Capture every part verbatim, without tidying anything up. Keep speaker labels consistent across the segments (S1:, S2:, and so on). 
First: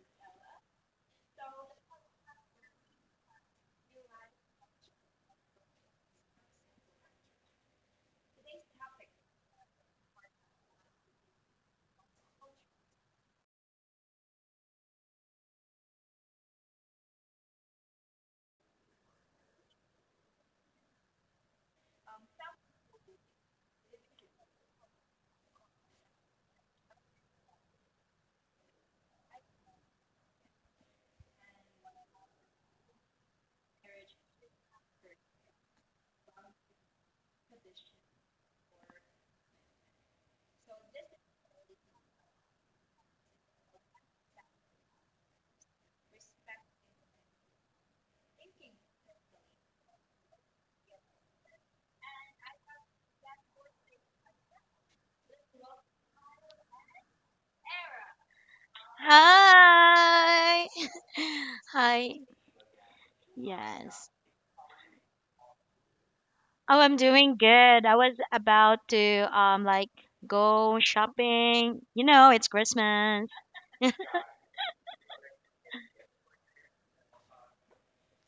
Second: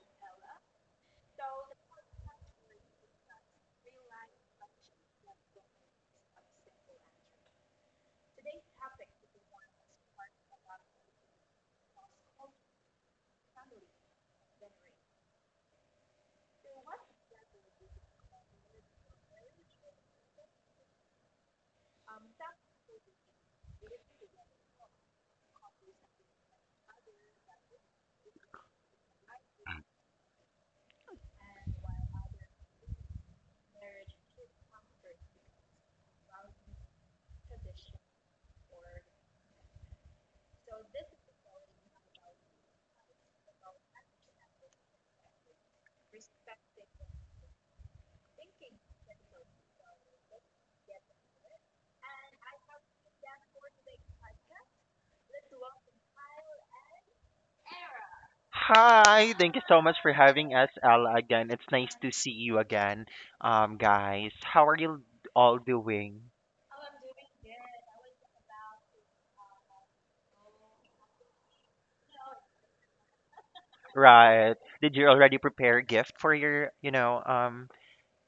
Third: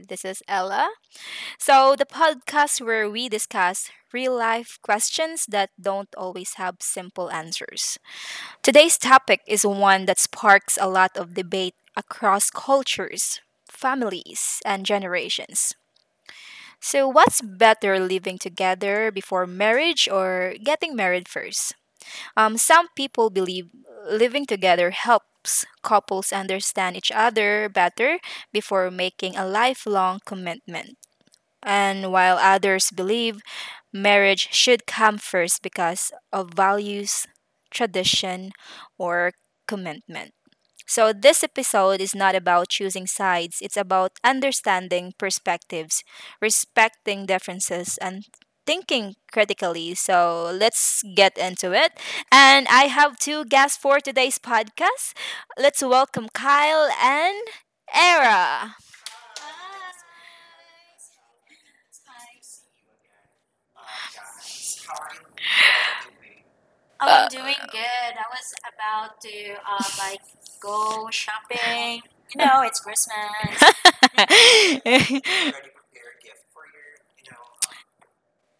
S1: This is Ella. So, the podcast where we discuss real life questions that don't always have simple answers. Today's topic is one that sparks a lot of debate across cultures, families, and generations. So, what's better living together before marriage or getting married first? Um, some people believe living together helps couples understand each other better before making a lifelong commitment. And while others believe marriage should come first because of values, tradition, or commitment. So, this episode is not about choosing sides, it's about understanding perspectives, respecting differences, and thinking critically. So, let's get into it. And I have two guests for today's podcast. Let's welcome Kyle and Era.
S2: Hi, thank you so much for having
S3: Hi.
S2: us, Ella, again. It's nice to
S3: Hi.
S2: see you again, um,
S3: Yes.
S2: guys. How are you all doing?
S3: Oh, I'm doing good. I was about to um like go shopping. You know, it's Christmas.
S2: Right. Did you already prepare a gift for your, you know, um,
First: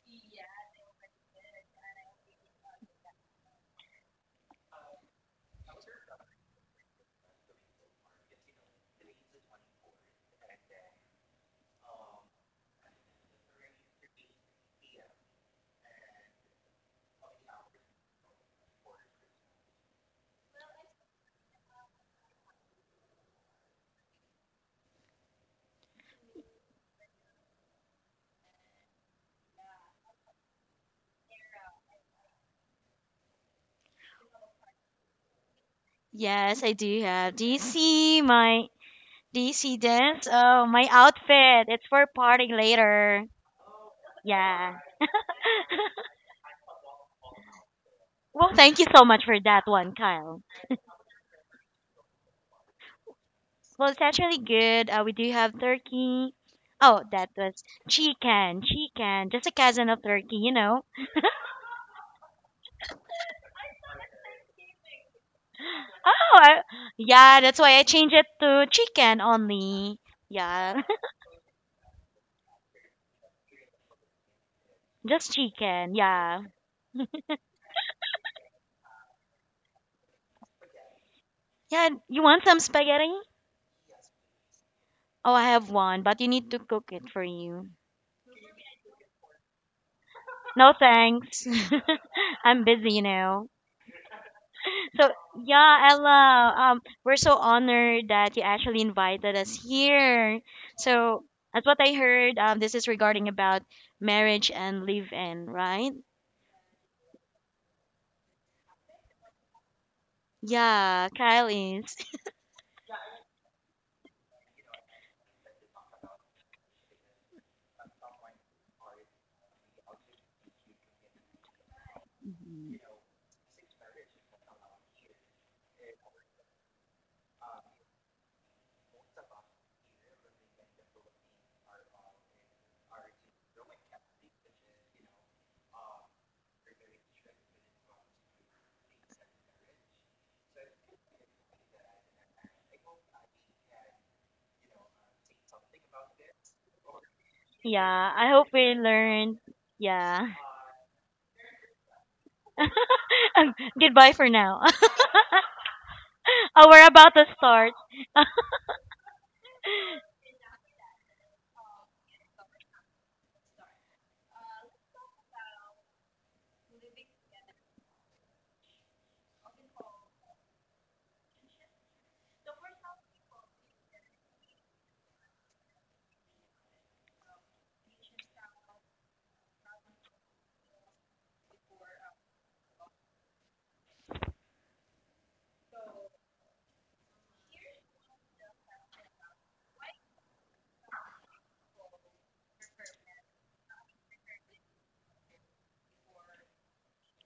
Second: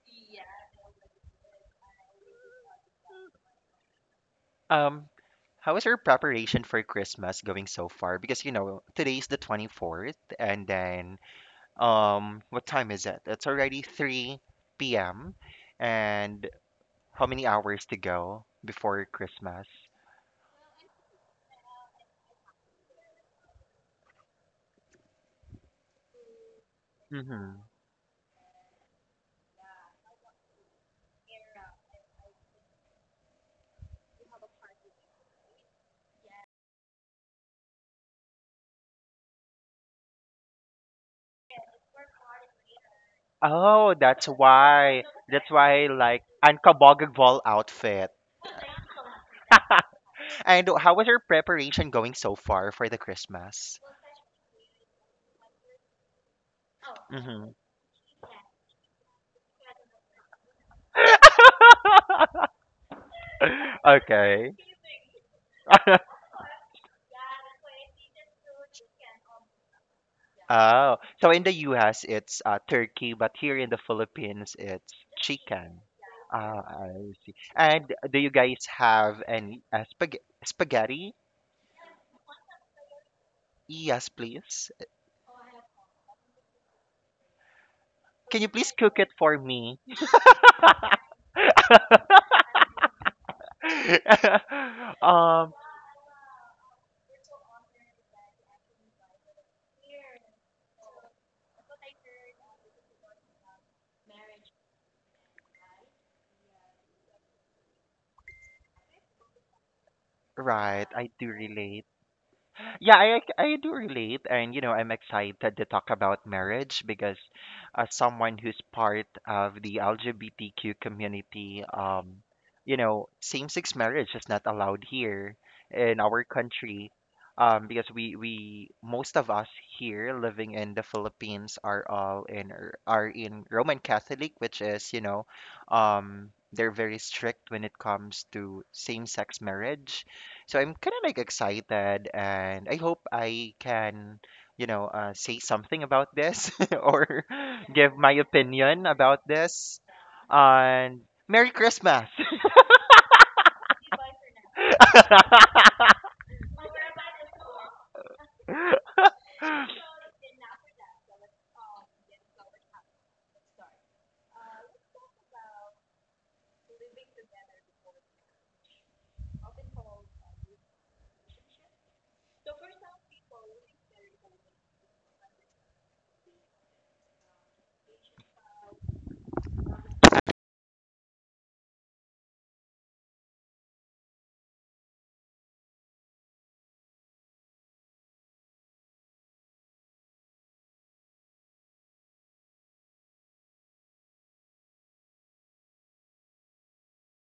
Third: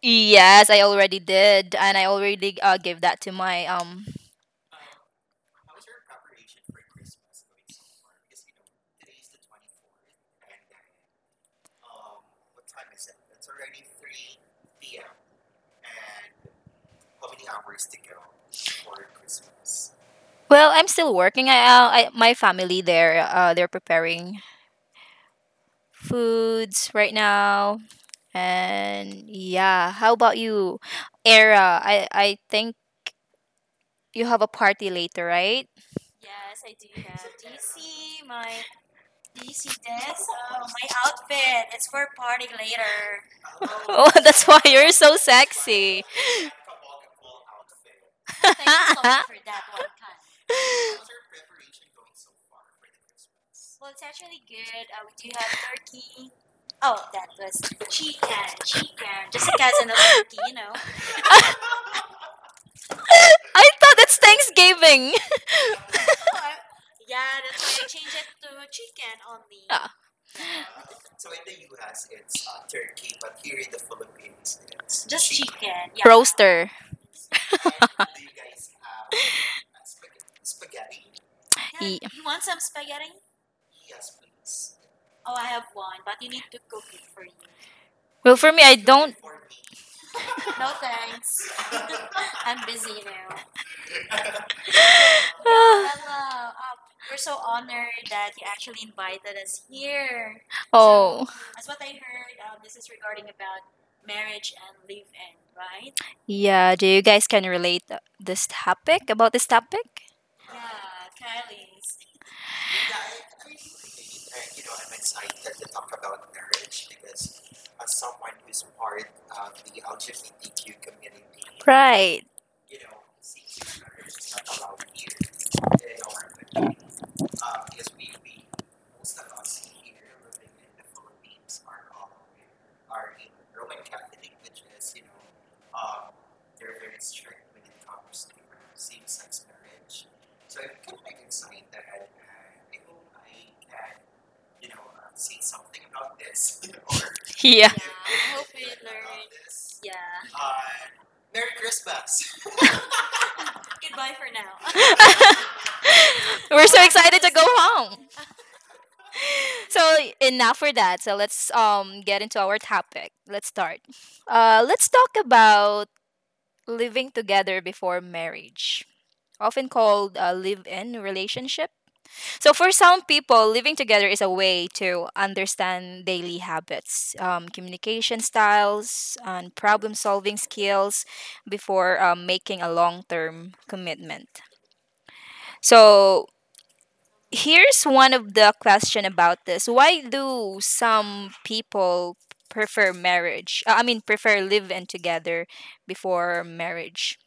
S1: Yes, I already did, and I already uh, gave that to my um
S2: um, how is your preparation for Christmas going so far? Because, you know, today's the twenty-fourth, and then, um, what time is it? It's already three p m, and how many hours to go before Christmas?
S1: Well, I'm still working. I, uh, I my family there. Uh, they're preparing foods right
S2: Mm-hmm.
S1: now, and yeah. How about you, Era? I I think you have a party later, right?
S3: Yes, I do have. Do you see my do you see this? Oh, my outfit. It's for partying later.
S2: Oh,
S1: Oh,
S2: that's
S1: that's why
S3: Yeah.
S1: you're
S2: why.
S1: so
S2: That's why,
S1: sexy.
S2: like, unkabogagbol outfit.
S3: Well, thank you so
S1: I
S3: much for that one, Kyle.
S2: And how was your preparation going so far for the Christmas?
S3: Well, it's actually good. Uh, we do have turkey. Oh, that
S2: Hmm.
S3: was chicken, chicken, just a cousin of turkey, you know.
S1: thought it's
S2: Okay.
S1: Thanksgiving.
S3: Oh, I- yeah, that's why I changed it to chicken only. Yeah,
S2: Oh, so in the U S it's uh, turkey, but here in the Philippines it's
S3: just
S2: chicken.
S3: chicken. Yeah.
S2: Ah,
S1: Roaster.
S2: I see. And do you guys have any uh, spag spaghetti?
S3: Yeah, you want some spaghetti?
S2: Yes, please.
S3: Oh, I have one, but you need to cook it for you.
S1: Well,
S2: Can you
S1: for me,
S2: please
S1: I
S2: cook it
S1: don't.
S2: for me?
S3: No thanks. I'm busy, you know. So,
S2: um,
S3: yeah, Ella, um, we're so honored that you actually invited us here. So,
S1: Oh.
S3: as what I heard, um, this is regarding about marriage and live-in, right?
S1: Yeah, do you guys can relate uh, this topic about this topic?
S2: right,
S3: Yeah,
S2: I do
S3: Kyle
S2: relate.
S3: is.
S2: Yeah, I ac- I do relate, and you know, I'm excited to talk about marriage because, as someone who's part of the L G B T Q community, um,
S1: Right.
S2: you know, same-sex marriage is not allowed here in our country, um, because we we most of us here living in the Philippines are all in are are in Roman Catholic, which is, you know, um, they're very strict when it comes to same-sex marriage, so I'm kind of like excited, and I hope I can, you know, uh, say something about this or
S1: Yeah.
S2: give
S3: Yeah,
S2: my
S3: I hope we
S2: opinion about
S3: learned.
S2: this.
S3: Yeah.
S2: And Merry Christmas!
S3: Um, goodbye for now.
S1: We're
S3: Oh,
S1: so
S3: we're about
S1: excited
S3: to
S1: to go
S3: start.
S1: home. So enough for that. So let's um get into our topic. Let's start. Uh, let's talk about living together before marriage, often called a live-in relationship. So for some people, living together is a way to understand daily habits, um, communication styles, and problem-solving skills before um, making a long-term commitment. So here's one of the question about this: Why do some people prefer marriage? uh, I mean, prefer live-in together before marriage?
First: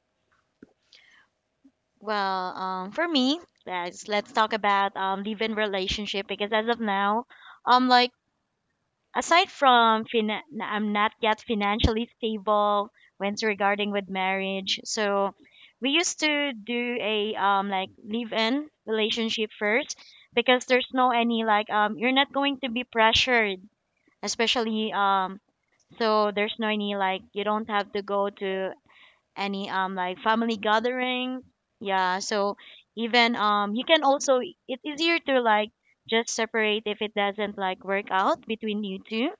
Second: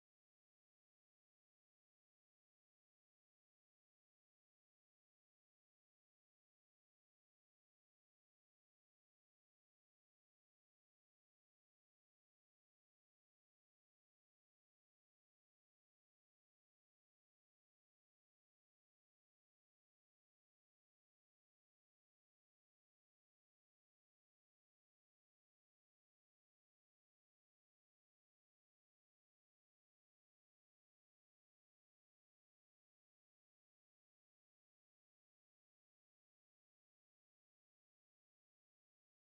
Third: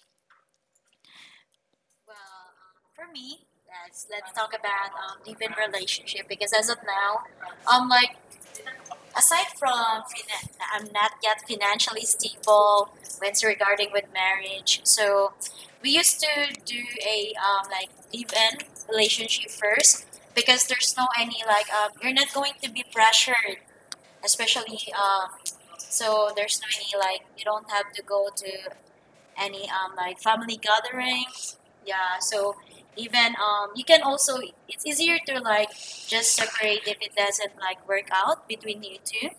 S3: Well, um, for me, guys, let's talk about um live-in relationship because as of now, um, like aside from fin- I'm not yet financially stable when it's regarding with marriage. So we used to do a um like live-in relationship first because there's no any like um you're not going to be pressured, especially um so there's no any like you don't have to go to any um like family gathering. Yeah, so even um you can also it's easier to like just separate if it doesn't like work out between you two.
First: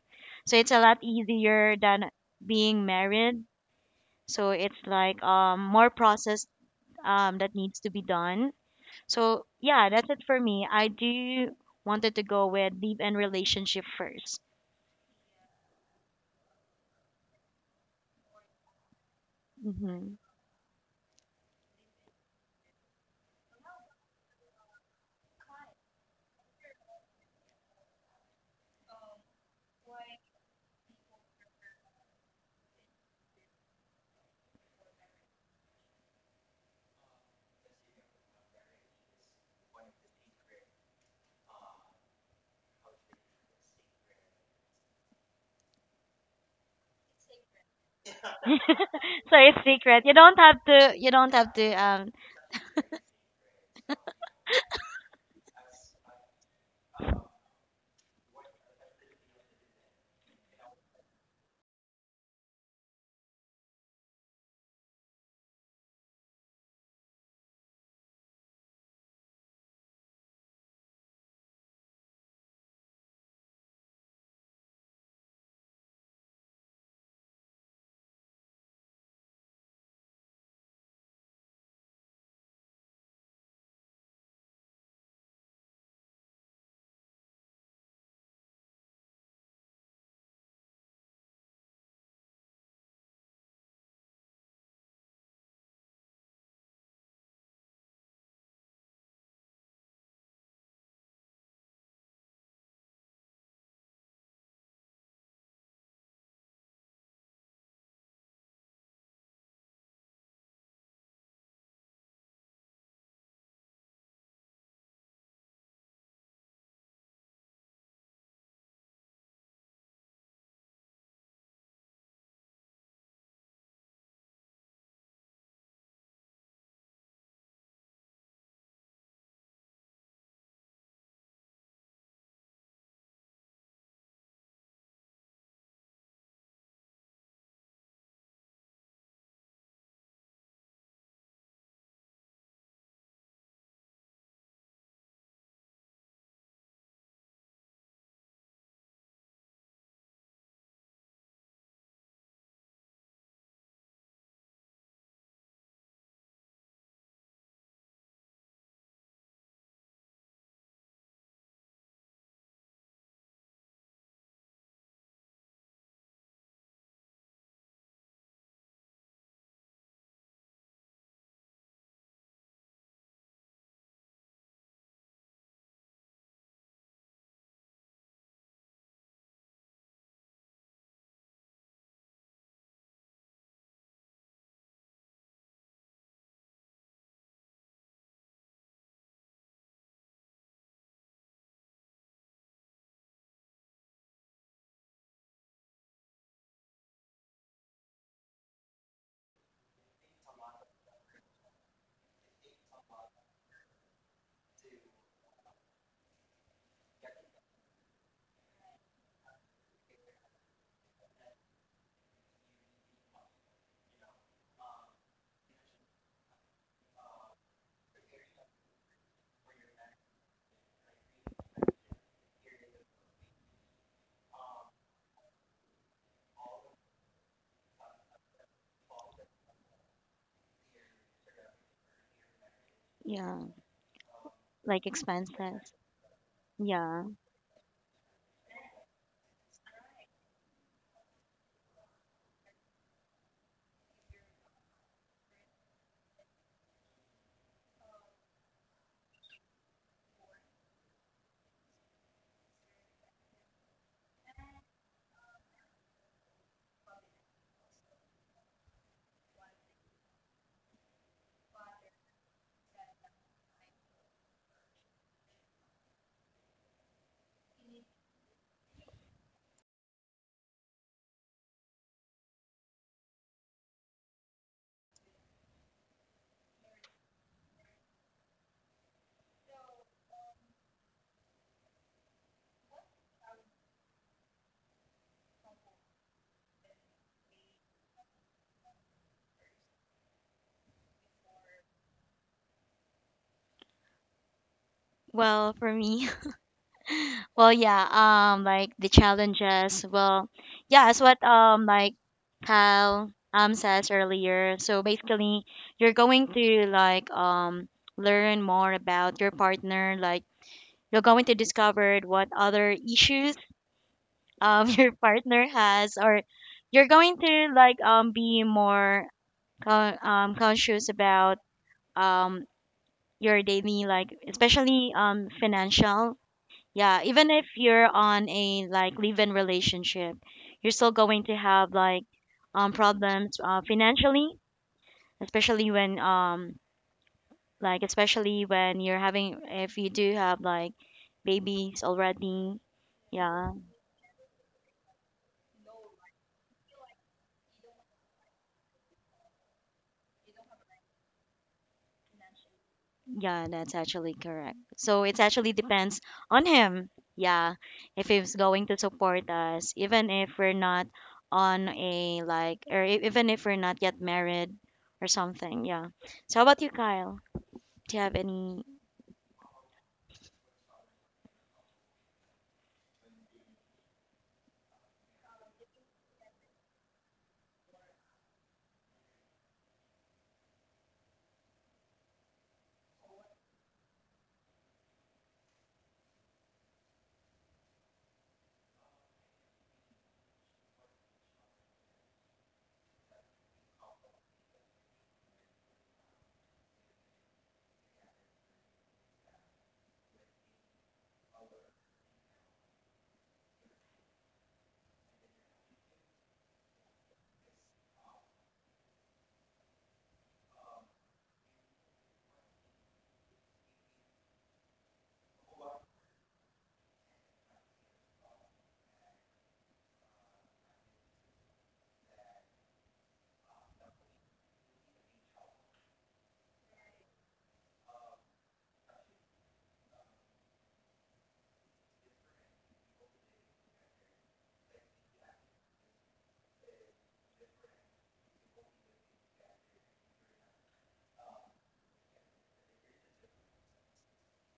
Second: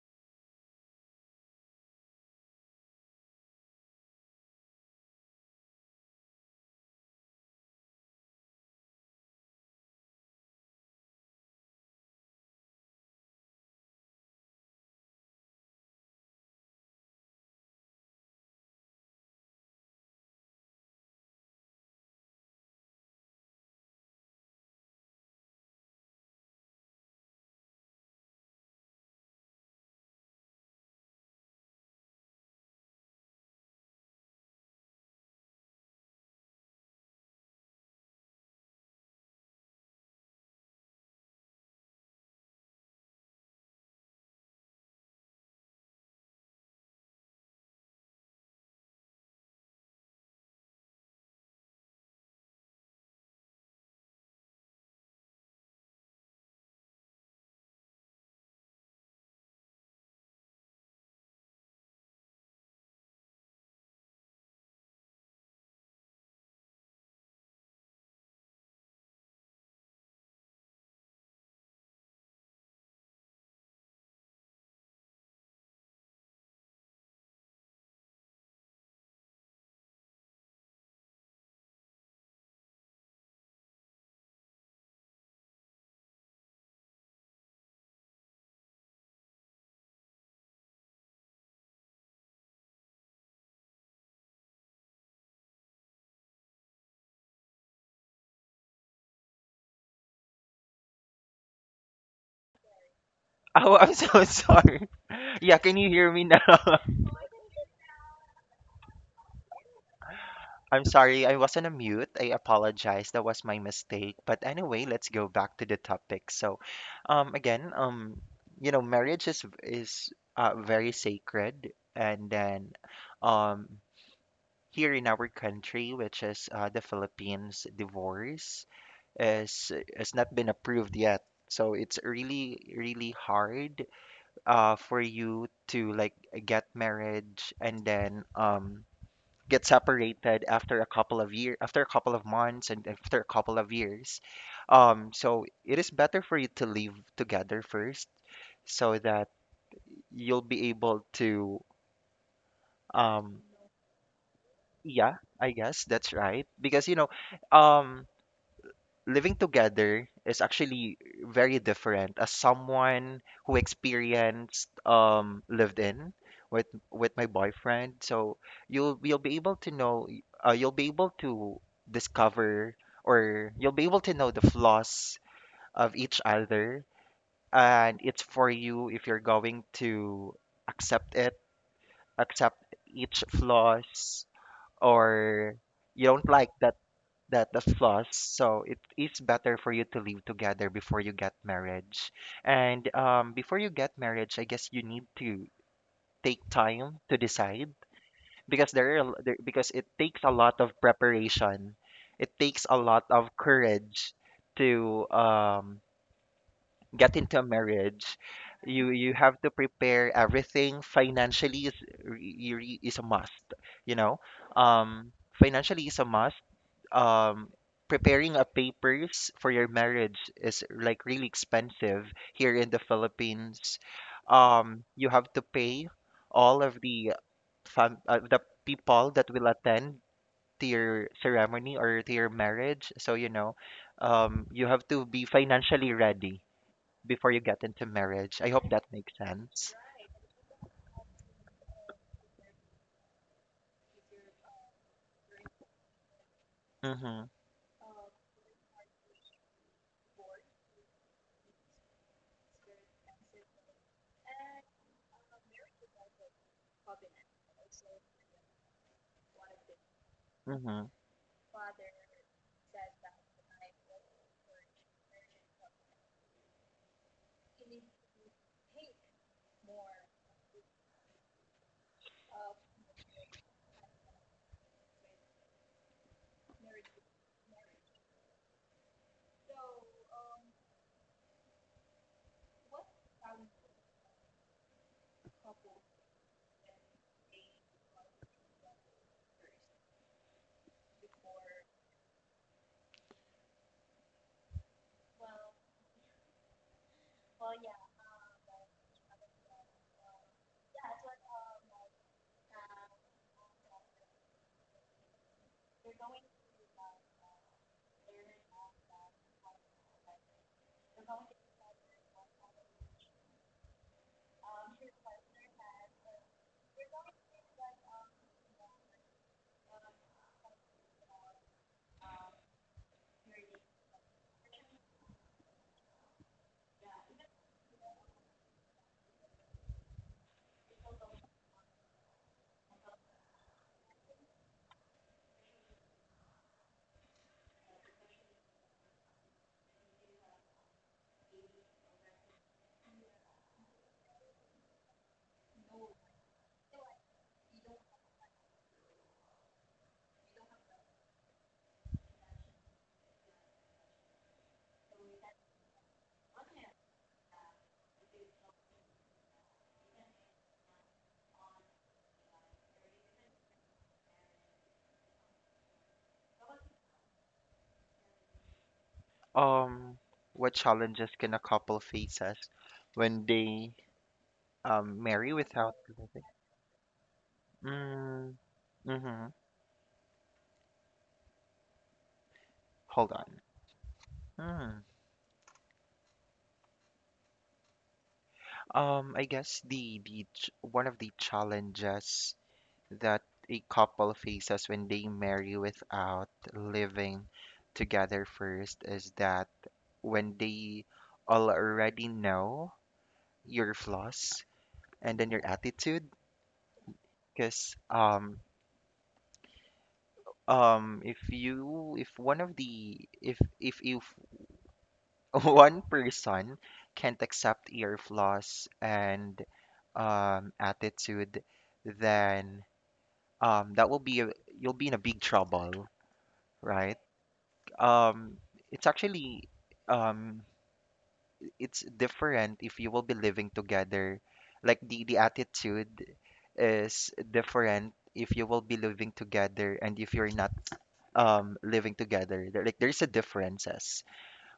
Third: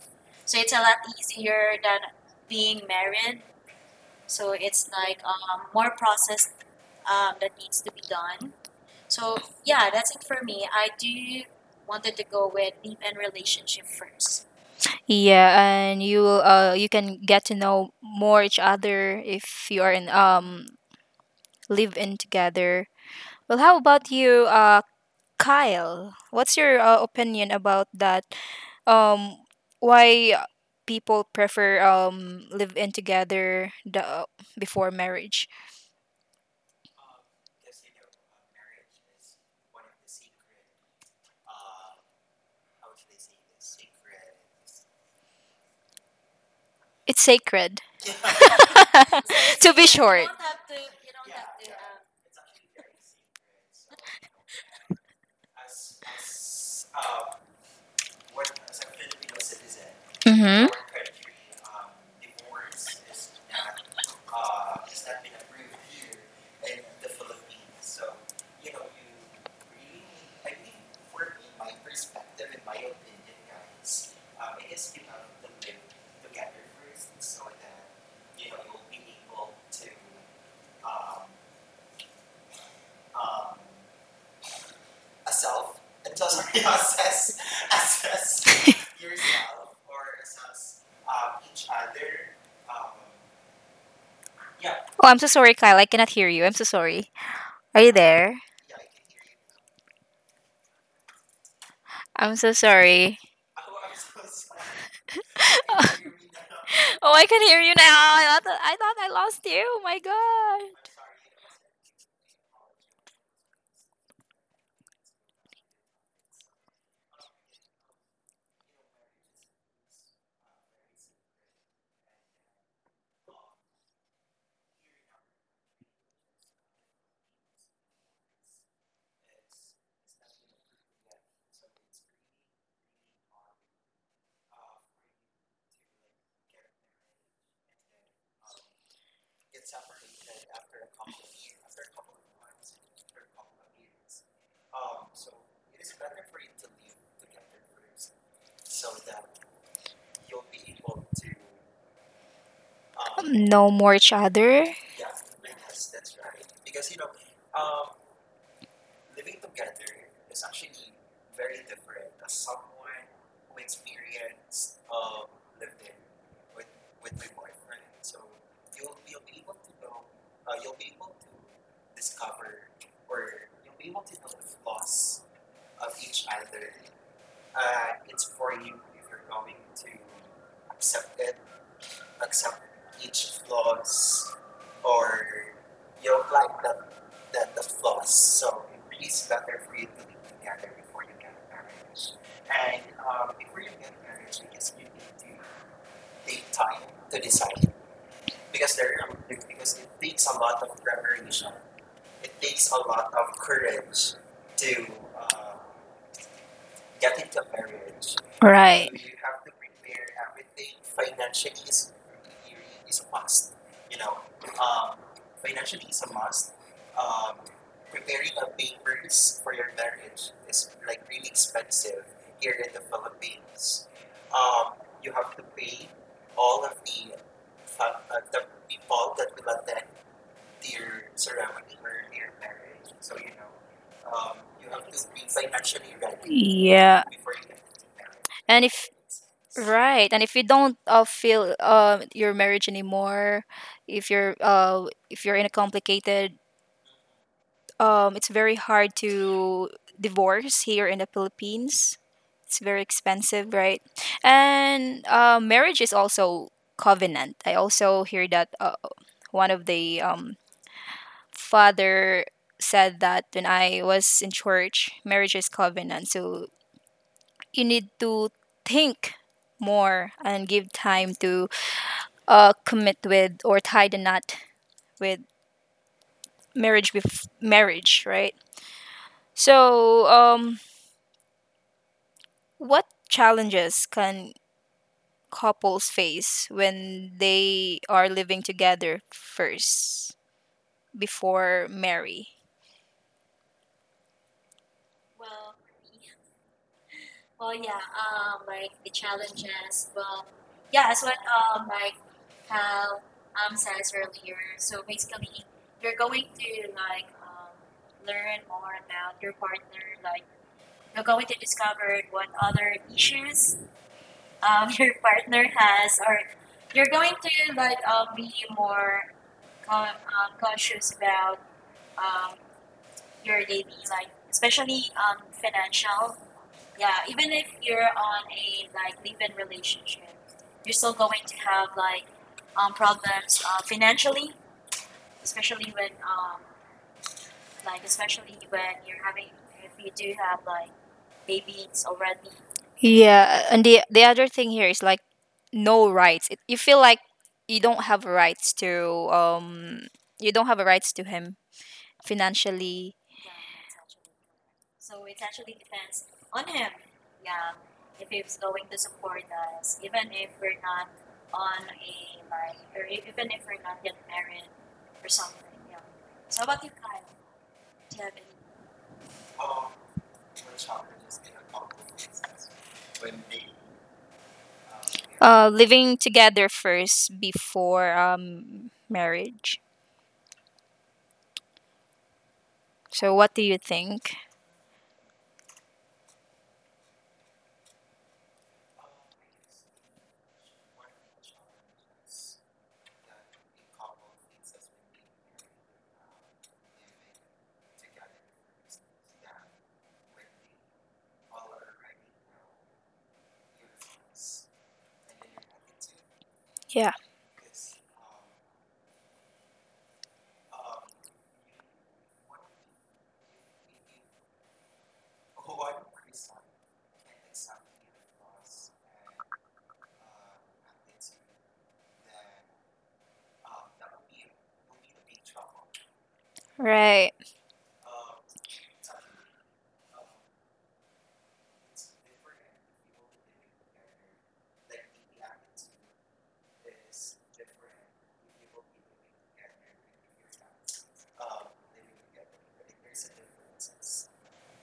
S3: So it's a lot easier than being married. So it's like um more process um that needs to be done. So yeah, that's it for me. I do wanted to go with deep and relationship first.
S1: Yeah, and you will, uh you can get to know more each other if you are in um live in together. Well, how about you, uh, Kyle? What's your uh, opinion about that? Um, why people prefer um live in together the, before marriage? It's sacred.
S3: So it's
S1: To be
S3: secret. You
S1: short.
S3: don't have to. You don't have to. Um.
S1: Mm-hmm. Oh, I'm so sorry, Kyle. I cannot hear you. I'm so sorry. Are you there? I'm so sorry.
S2: Oh, I'm so sorry. Yeah, can you hear me now?
S1: Oh, I can hear you now. I thought I, thought I lost you. Oh my
S2: I'm sorry, I wasn't on mute. I apologize. That was my
S1: god.
S2: mistake. But anyway, let's go back to the topic. So, um, again, um, you know, marriage is is uh, very sacred, and then, um, here in our country, which is uh, the Philippines, divorce is has not been approved yet. So it's really, really hard uh, for you to like get marriage and then um, get separated after a couple of year after a couple of months and after a couple of years, um, so it is better for you to live together first so that you'll be able to um
S1: No more each other.
S2: yeah I guess that's right because you know, um, living together is actually very different. As someone who experienced um lived in with with my boyfriend, so you'll you'll be able to know y- uh, you'll be able to discover, or you'll be able to know the flaws of each other, and it's for you if you're going to accept it, accept each flaws, or you don't like that that the flaws. So it is better for you to live together before you get marriage, and, um, before you get marriage I guess you need to take time to decide, because there, are, a l- there, because it takes a lot of preparation, it takes a lot of courage to, um, get into a marriage. you
S1: Right.
S2: you have to prepare everything. Financially is re- re- is a must, you know. Um, financially is a must. Um, preparing a papers for your marriage is like really expensive here in the Philippines. Um, you have to pay all of the fam uh, the people that will attend to your ceremony or to your marriage. So, you
S3: Yeah.
S2: know, um, you have
S3: Like
S2: to be
S3: expense that.
S2: financially ready
S1: Yeah.
S3: Yeah.
S2: before you get into marriage. I
S1: And
S2: hope that
S1: if
S2: makes sense.
S1: Right, and if you don't uh, feel uh, your marriage anymore, if you're uh, if you're in a complicated
S2: Mhm.
S1: Um, it's very hard to divorce here in the Philippines. It's very expensive, right? And uh, marriage is also covenant. I also hear that uh, one of the um,
S2: Mhm.
S1: father said that when I was in church, marriage is covenant. So you need to think more and give time to uh, commit with or tie the knot with marriage with marriage, right? So um, what challenges can couples face when they are living together first before marry?
S3: Well, for me, well, yeah. Um, like the challenges. Well, yeah. It's what um like Kyle um says earlier. So basically, you're going to like um learn more about your partner. Like you're going to discover what other issues um your partner has or you're going to like um be more con- um, conscious about um, your daily like especially um, financial, yeah, even if you're on a like live-in relationship you're still going to have like um, problems uh, financially, especially when um like especially when you're having if you do have like babies already.
S1: Yeah,
S3: Yeah.
S1: and the the other thing here is like no rights. It, you feel like you don't have rights to um you don't have rights to him financially.
S3: Yeah, that's actually correct. So it actually depends on him. Yeah, if he's going to support us, even if we're not on a like, or e- even if we're not yet married or something. Yeah. So how about you, Kyle? Do you have any?
S2: Um, what challenges can a couple faces when they um marry
S1: Uh,
S2: without
S1: living
S2: living?
S1: together first before
S2: Mm,
S1: um
S2: mhm.
S1: marriage. So
S2: Hold
S1: what do
S2: on.
S1: you think?
S2: Hmm. Um, I guess the the ch- one of the challenges that a couple faces when they marry without living together first is that when they already know your flaws, and then your attitude,
S1: Yeah.
S2: because um um if you, if one of the if if if one person can't accept your flaws and, um, attitude, then, um, that will be a, you'll be in a big trouble, right?
S1: Right.
S2: Um, it's actually, um, it's different if you will be living together, like the the attitude is different if you will be living together and if you're not, um, living together. There like there's a differences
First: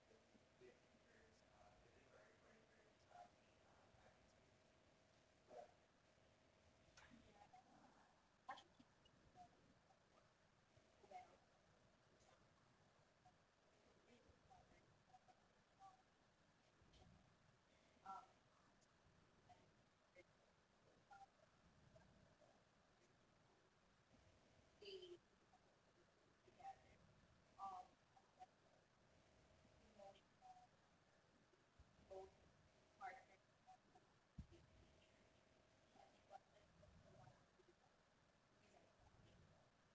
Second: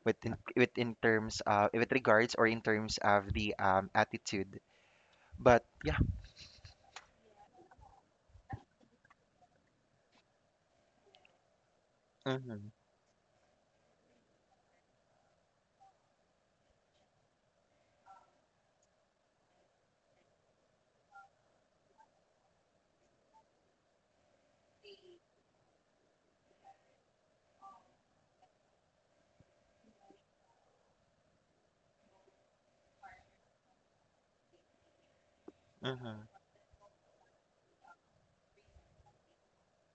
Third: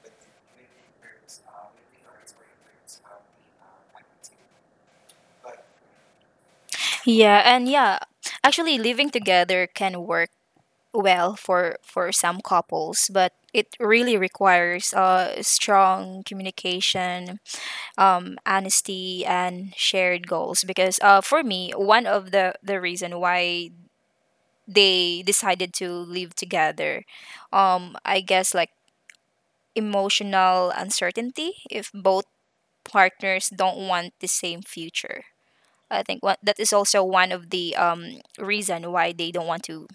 S2: within with in terms uh with regards or in terms of the, um, attitude, but yeah.
S1: Yeah, and yeah, actually living together can work well for for some
S2: Mm-hmm.
S1: couples but it really requires uh, strong communication, um, honesty and shared goals because uh, for me one of the the reason why they decided to live together, um, I guess like emotional uncertainty. If both partners don't want the same future, I think
S2: Mm-hmm.
S1: one, that is also one of the um, reason why they don't want to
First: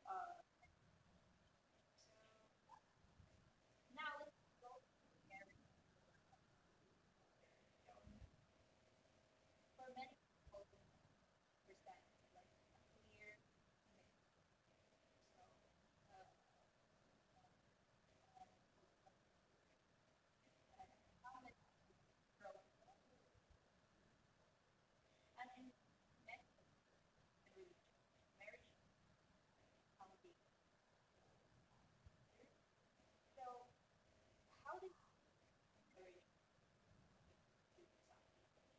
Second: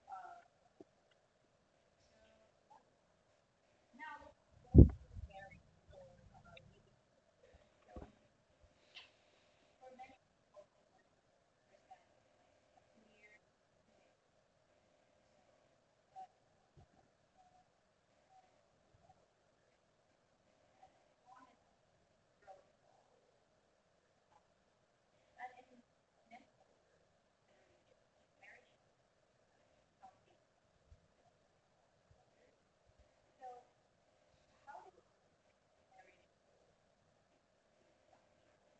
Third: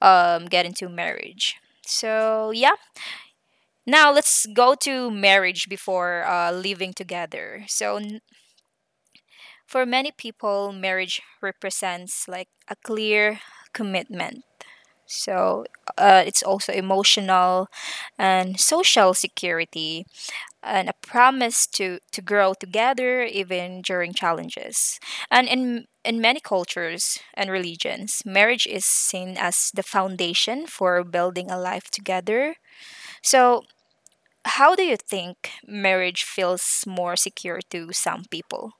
S1: um, get into marriage. So yeah. Now let's go to marriage before uh, living together. So n- for many people, marriage represents like a clear commitment. So uh, it's also emotional and social security, and a promise to, to grow together even during challenges. And in in many cultures and religions, marriage is seen as the foundation for building a life together. So how do you think marriage feels more secure to some people?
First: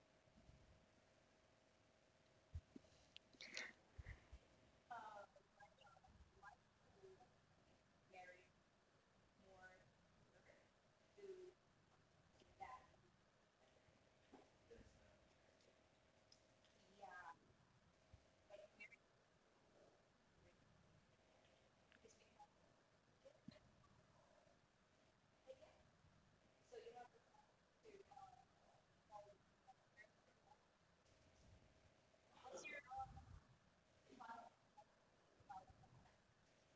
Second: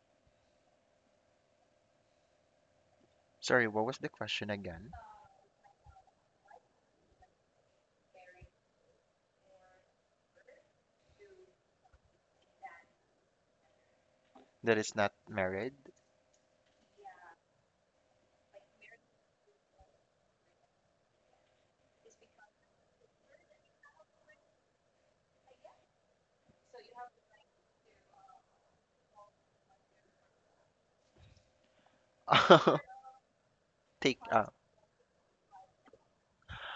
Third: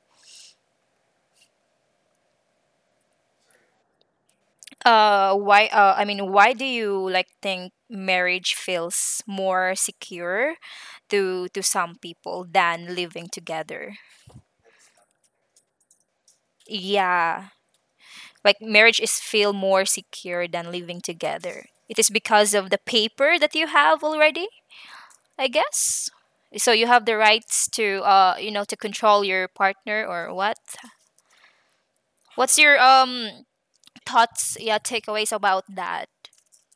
S2: Sorry, what was the question again?
S1: Uh, why? Uh, I mean, why do you like think marriage feels more secure to to some people than living together?
S2: That is not married.
S1: Yeah, like marriage is feel more secure than living together. It is because of the paper that you have already, I guess. So you have the rights to uh you know to control your partner or what? What's your um
S2: Take uh
S1: thoughts, yeah, takeaways about that.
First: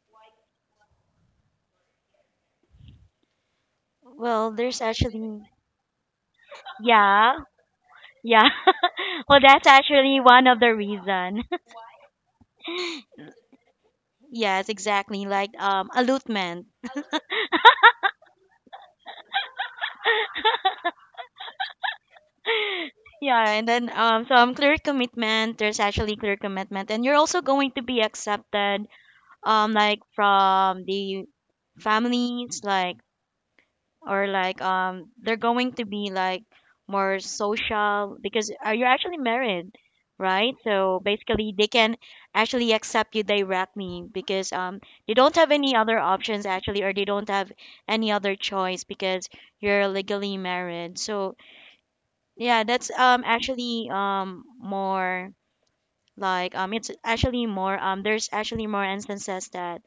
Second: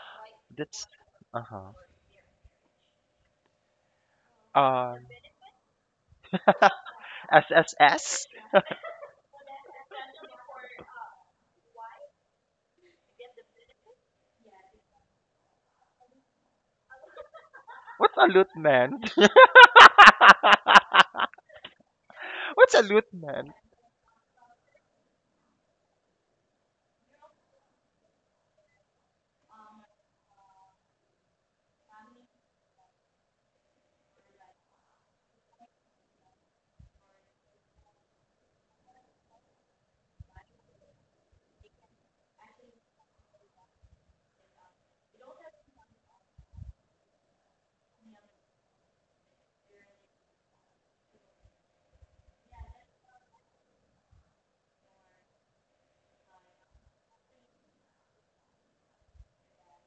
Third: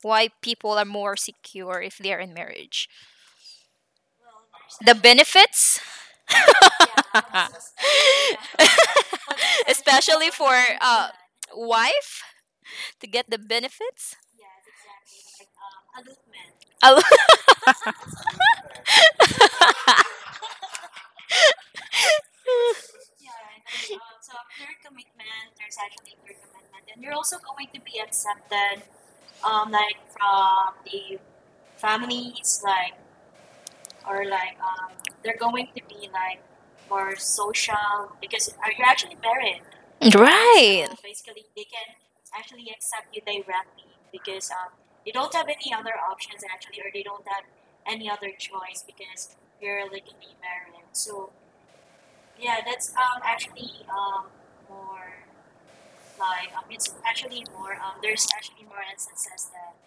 S1: Why people are
S2: that's
S1: more
S2: uh-huh,
S1: secure if they're in marriage.
S3: Well, there's
S1: The
S2: um.
S3: actually,
S1: benefits,
S3: yeah,
S2: S S S.
S3: yeah. Well, that's actually
S1: especially
S3: one
S1: for
S3: of the
S1: uh,
S3: reason.
S1: wife to get the benefits.
S3: Yes, exactly. Like um, allotment.
S2: What's a loot man? What's a loot man?
S3: Yeah, and then um, so um, clear commitment. There's actually clear commitment, and you're also going to be accepted, um, like from the families, like or like um, they're going to be like more social because uh, you're actually married, right?
S1: Right.
S3: So basically, they can actually accept you directly because um, they don't have any other options actually, or they don't have any other choice because you're legally married. So yeah, that's um actually um more like um it's actually more, um there's actually more instances that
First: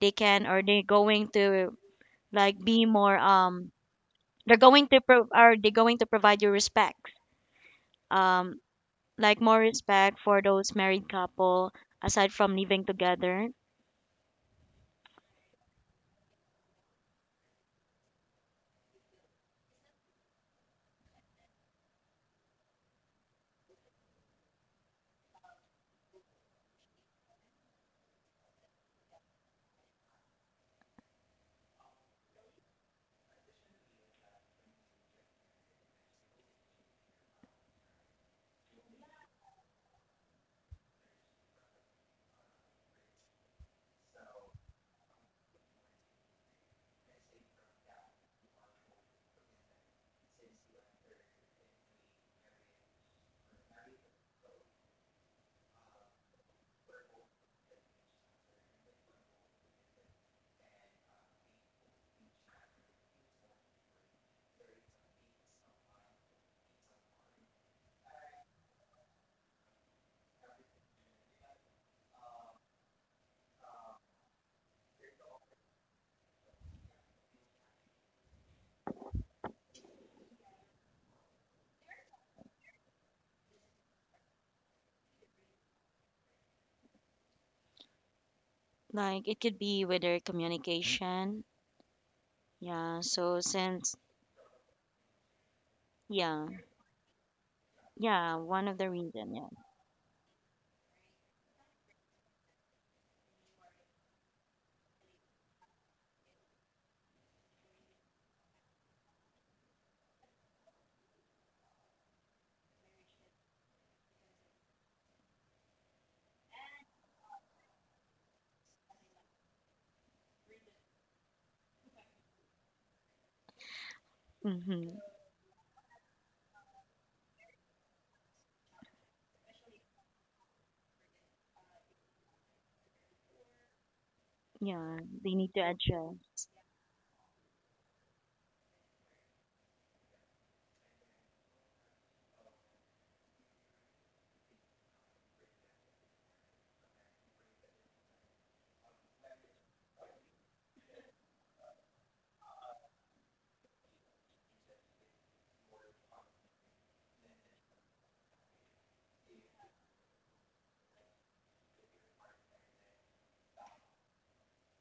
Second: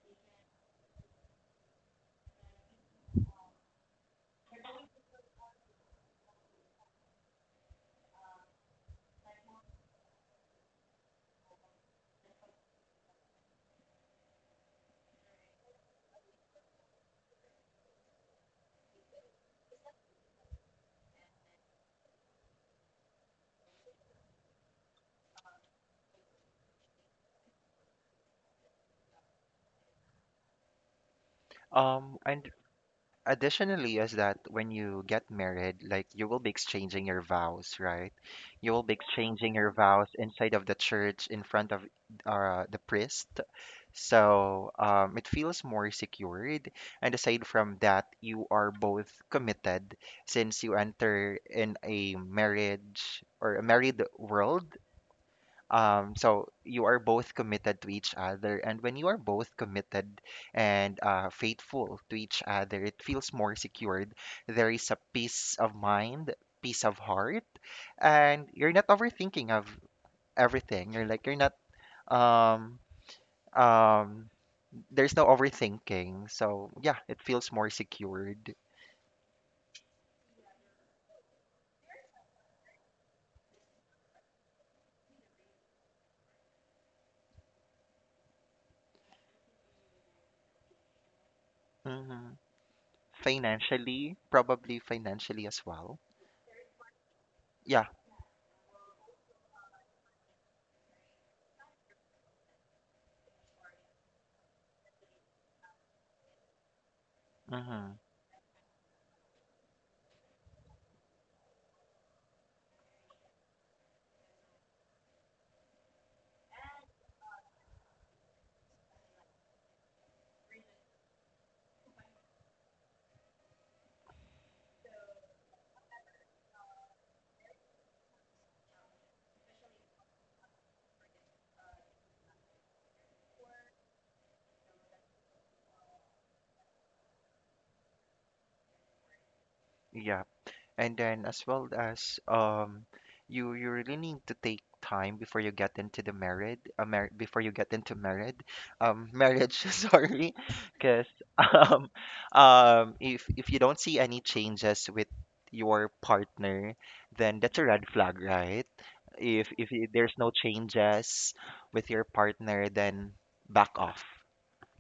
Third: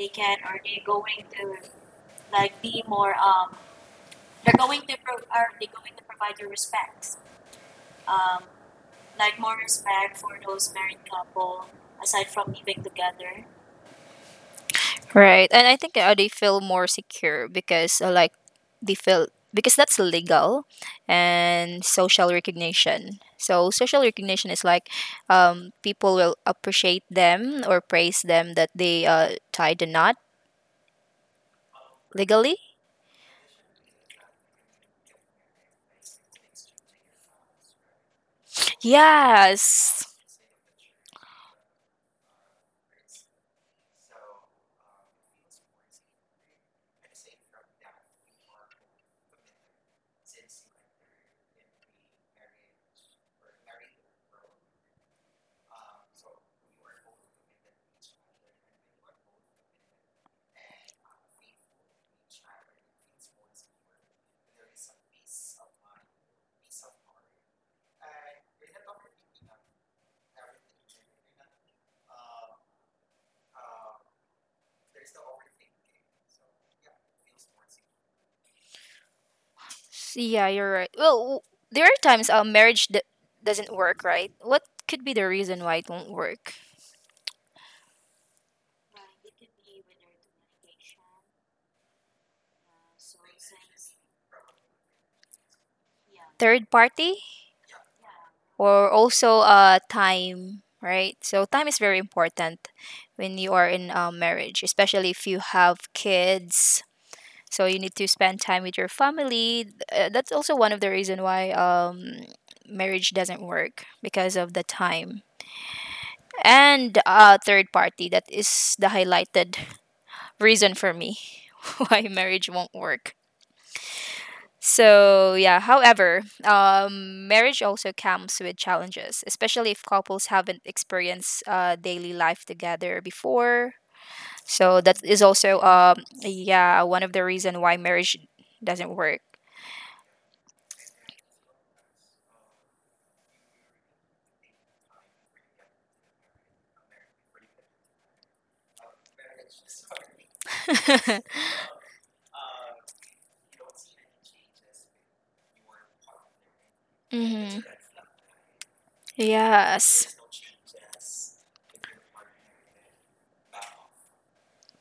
S3: they can or they're going to like be more, um they're going to pro are they going to provide you respect, um like more respect for those married couple aside from living together.
S1: Right. And I think uh, they feel more secure because uh, like they feel because that's legal and social recognition. So social recognition is like um, people will appreciate them or praise them that they uh, tied the knot
S2: Um, and
S1: legally.
S2: additionally is that when you get married, like you will be exchanging your vows, right? You will be exchanging your
S1: Yes.
S2: vows inside of the church in front of, uh, the priest, so, um, it feels more secured. And aside from that, you are both committed since you enter in a marriage or a married world, um, so you are both committed to each other, and when you are both committed and, uh, faithful to each other, it feels more secured. There is a peace of mind, peace of heart, and you're not overthinking of everything. You're like you're not um um there's no overthinking. So yeah, it feels more secured.
S1: Yeah, you're right. Well, w- there are times uh, marriage d- doesn't work, right? What could be the reason why it won't work?
S3: Like it could be with their communication.
S2: Hmm.
S3: Yeah, so since,
S2: Financially, probably financially as well.
S3: yeah,
S1: Third party?
S2: Yeah.
S3: yeah, one of the
S1: Or
S3: reason,
S1: also
S3: yeah.
S1: uh time, right? So time is very important when you are in a marriage, especially if you have kids. So you
S2: Mm-hmm.
S1: need to spend time with your family. Uh, that's also one of the reason why um marriage doesn't work, because of the time and uh third party. That is the highlighted reason for me why marriage won't work.
S3: Mm-hmm.
S1: So yeah, however, um, marriage also comes with challenges, especially if couples haven't experienced uh, daily life together before. So
S3: Yeah,
S1: that is
S3: they need
S1: also
S3: to
S1: um,
S3: adjust.
S1: yeah, one of the reason why marriage doesn't work.
S2: Yeah. And then as well as, um, you you really need to take time before you get into the married uh, mar- before you get into married um marriage sorry, because, um um if if you don't see any changes with your partner, then that's
S1: Hmm.
S2: a red flag, right? if if y-
S1: Yes,
S2: There's no changes with your partner, then back off,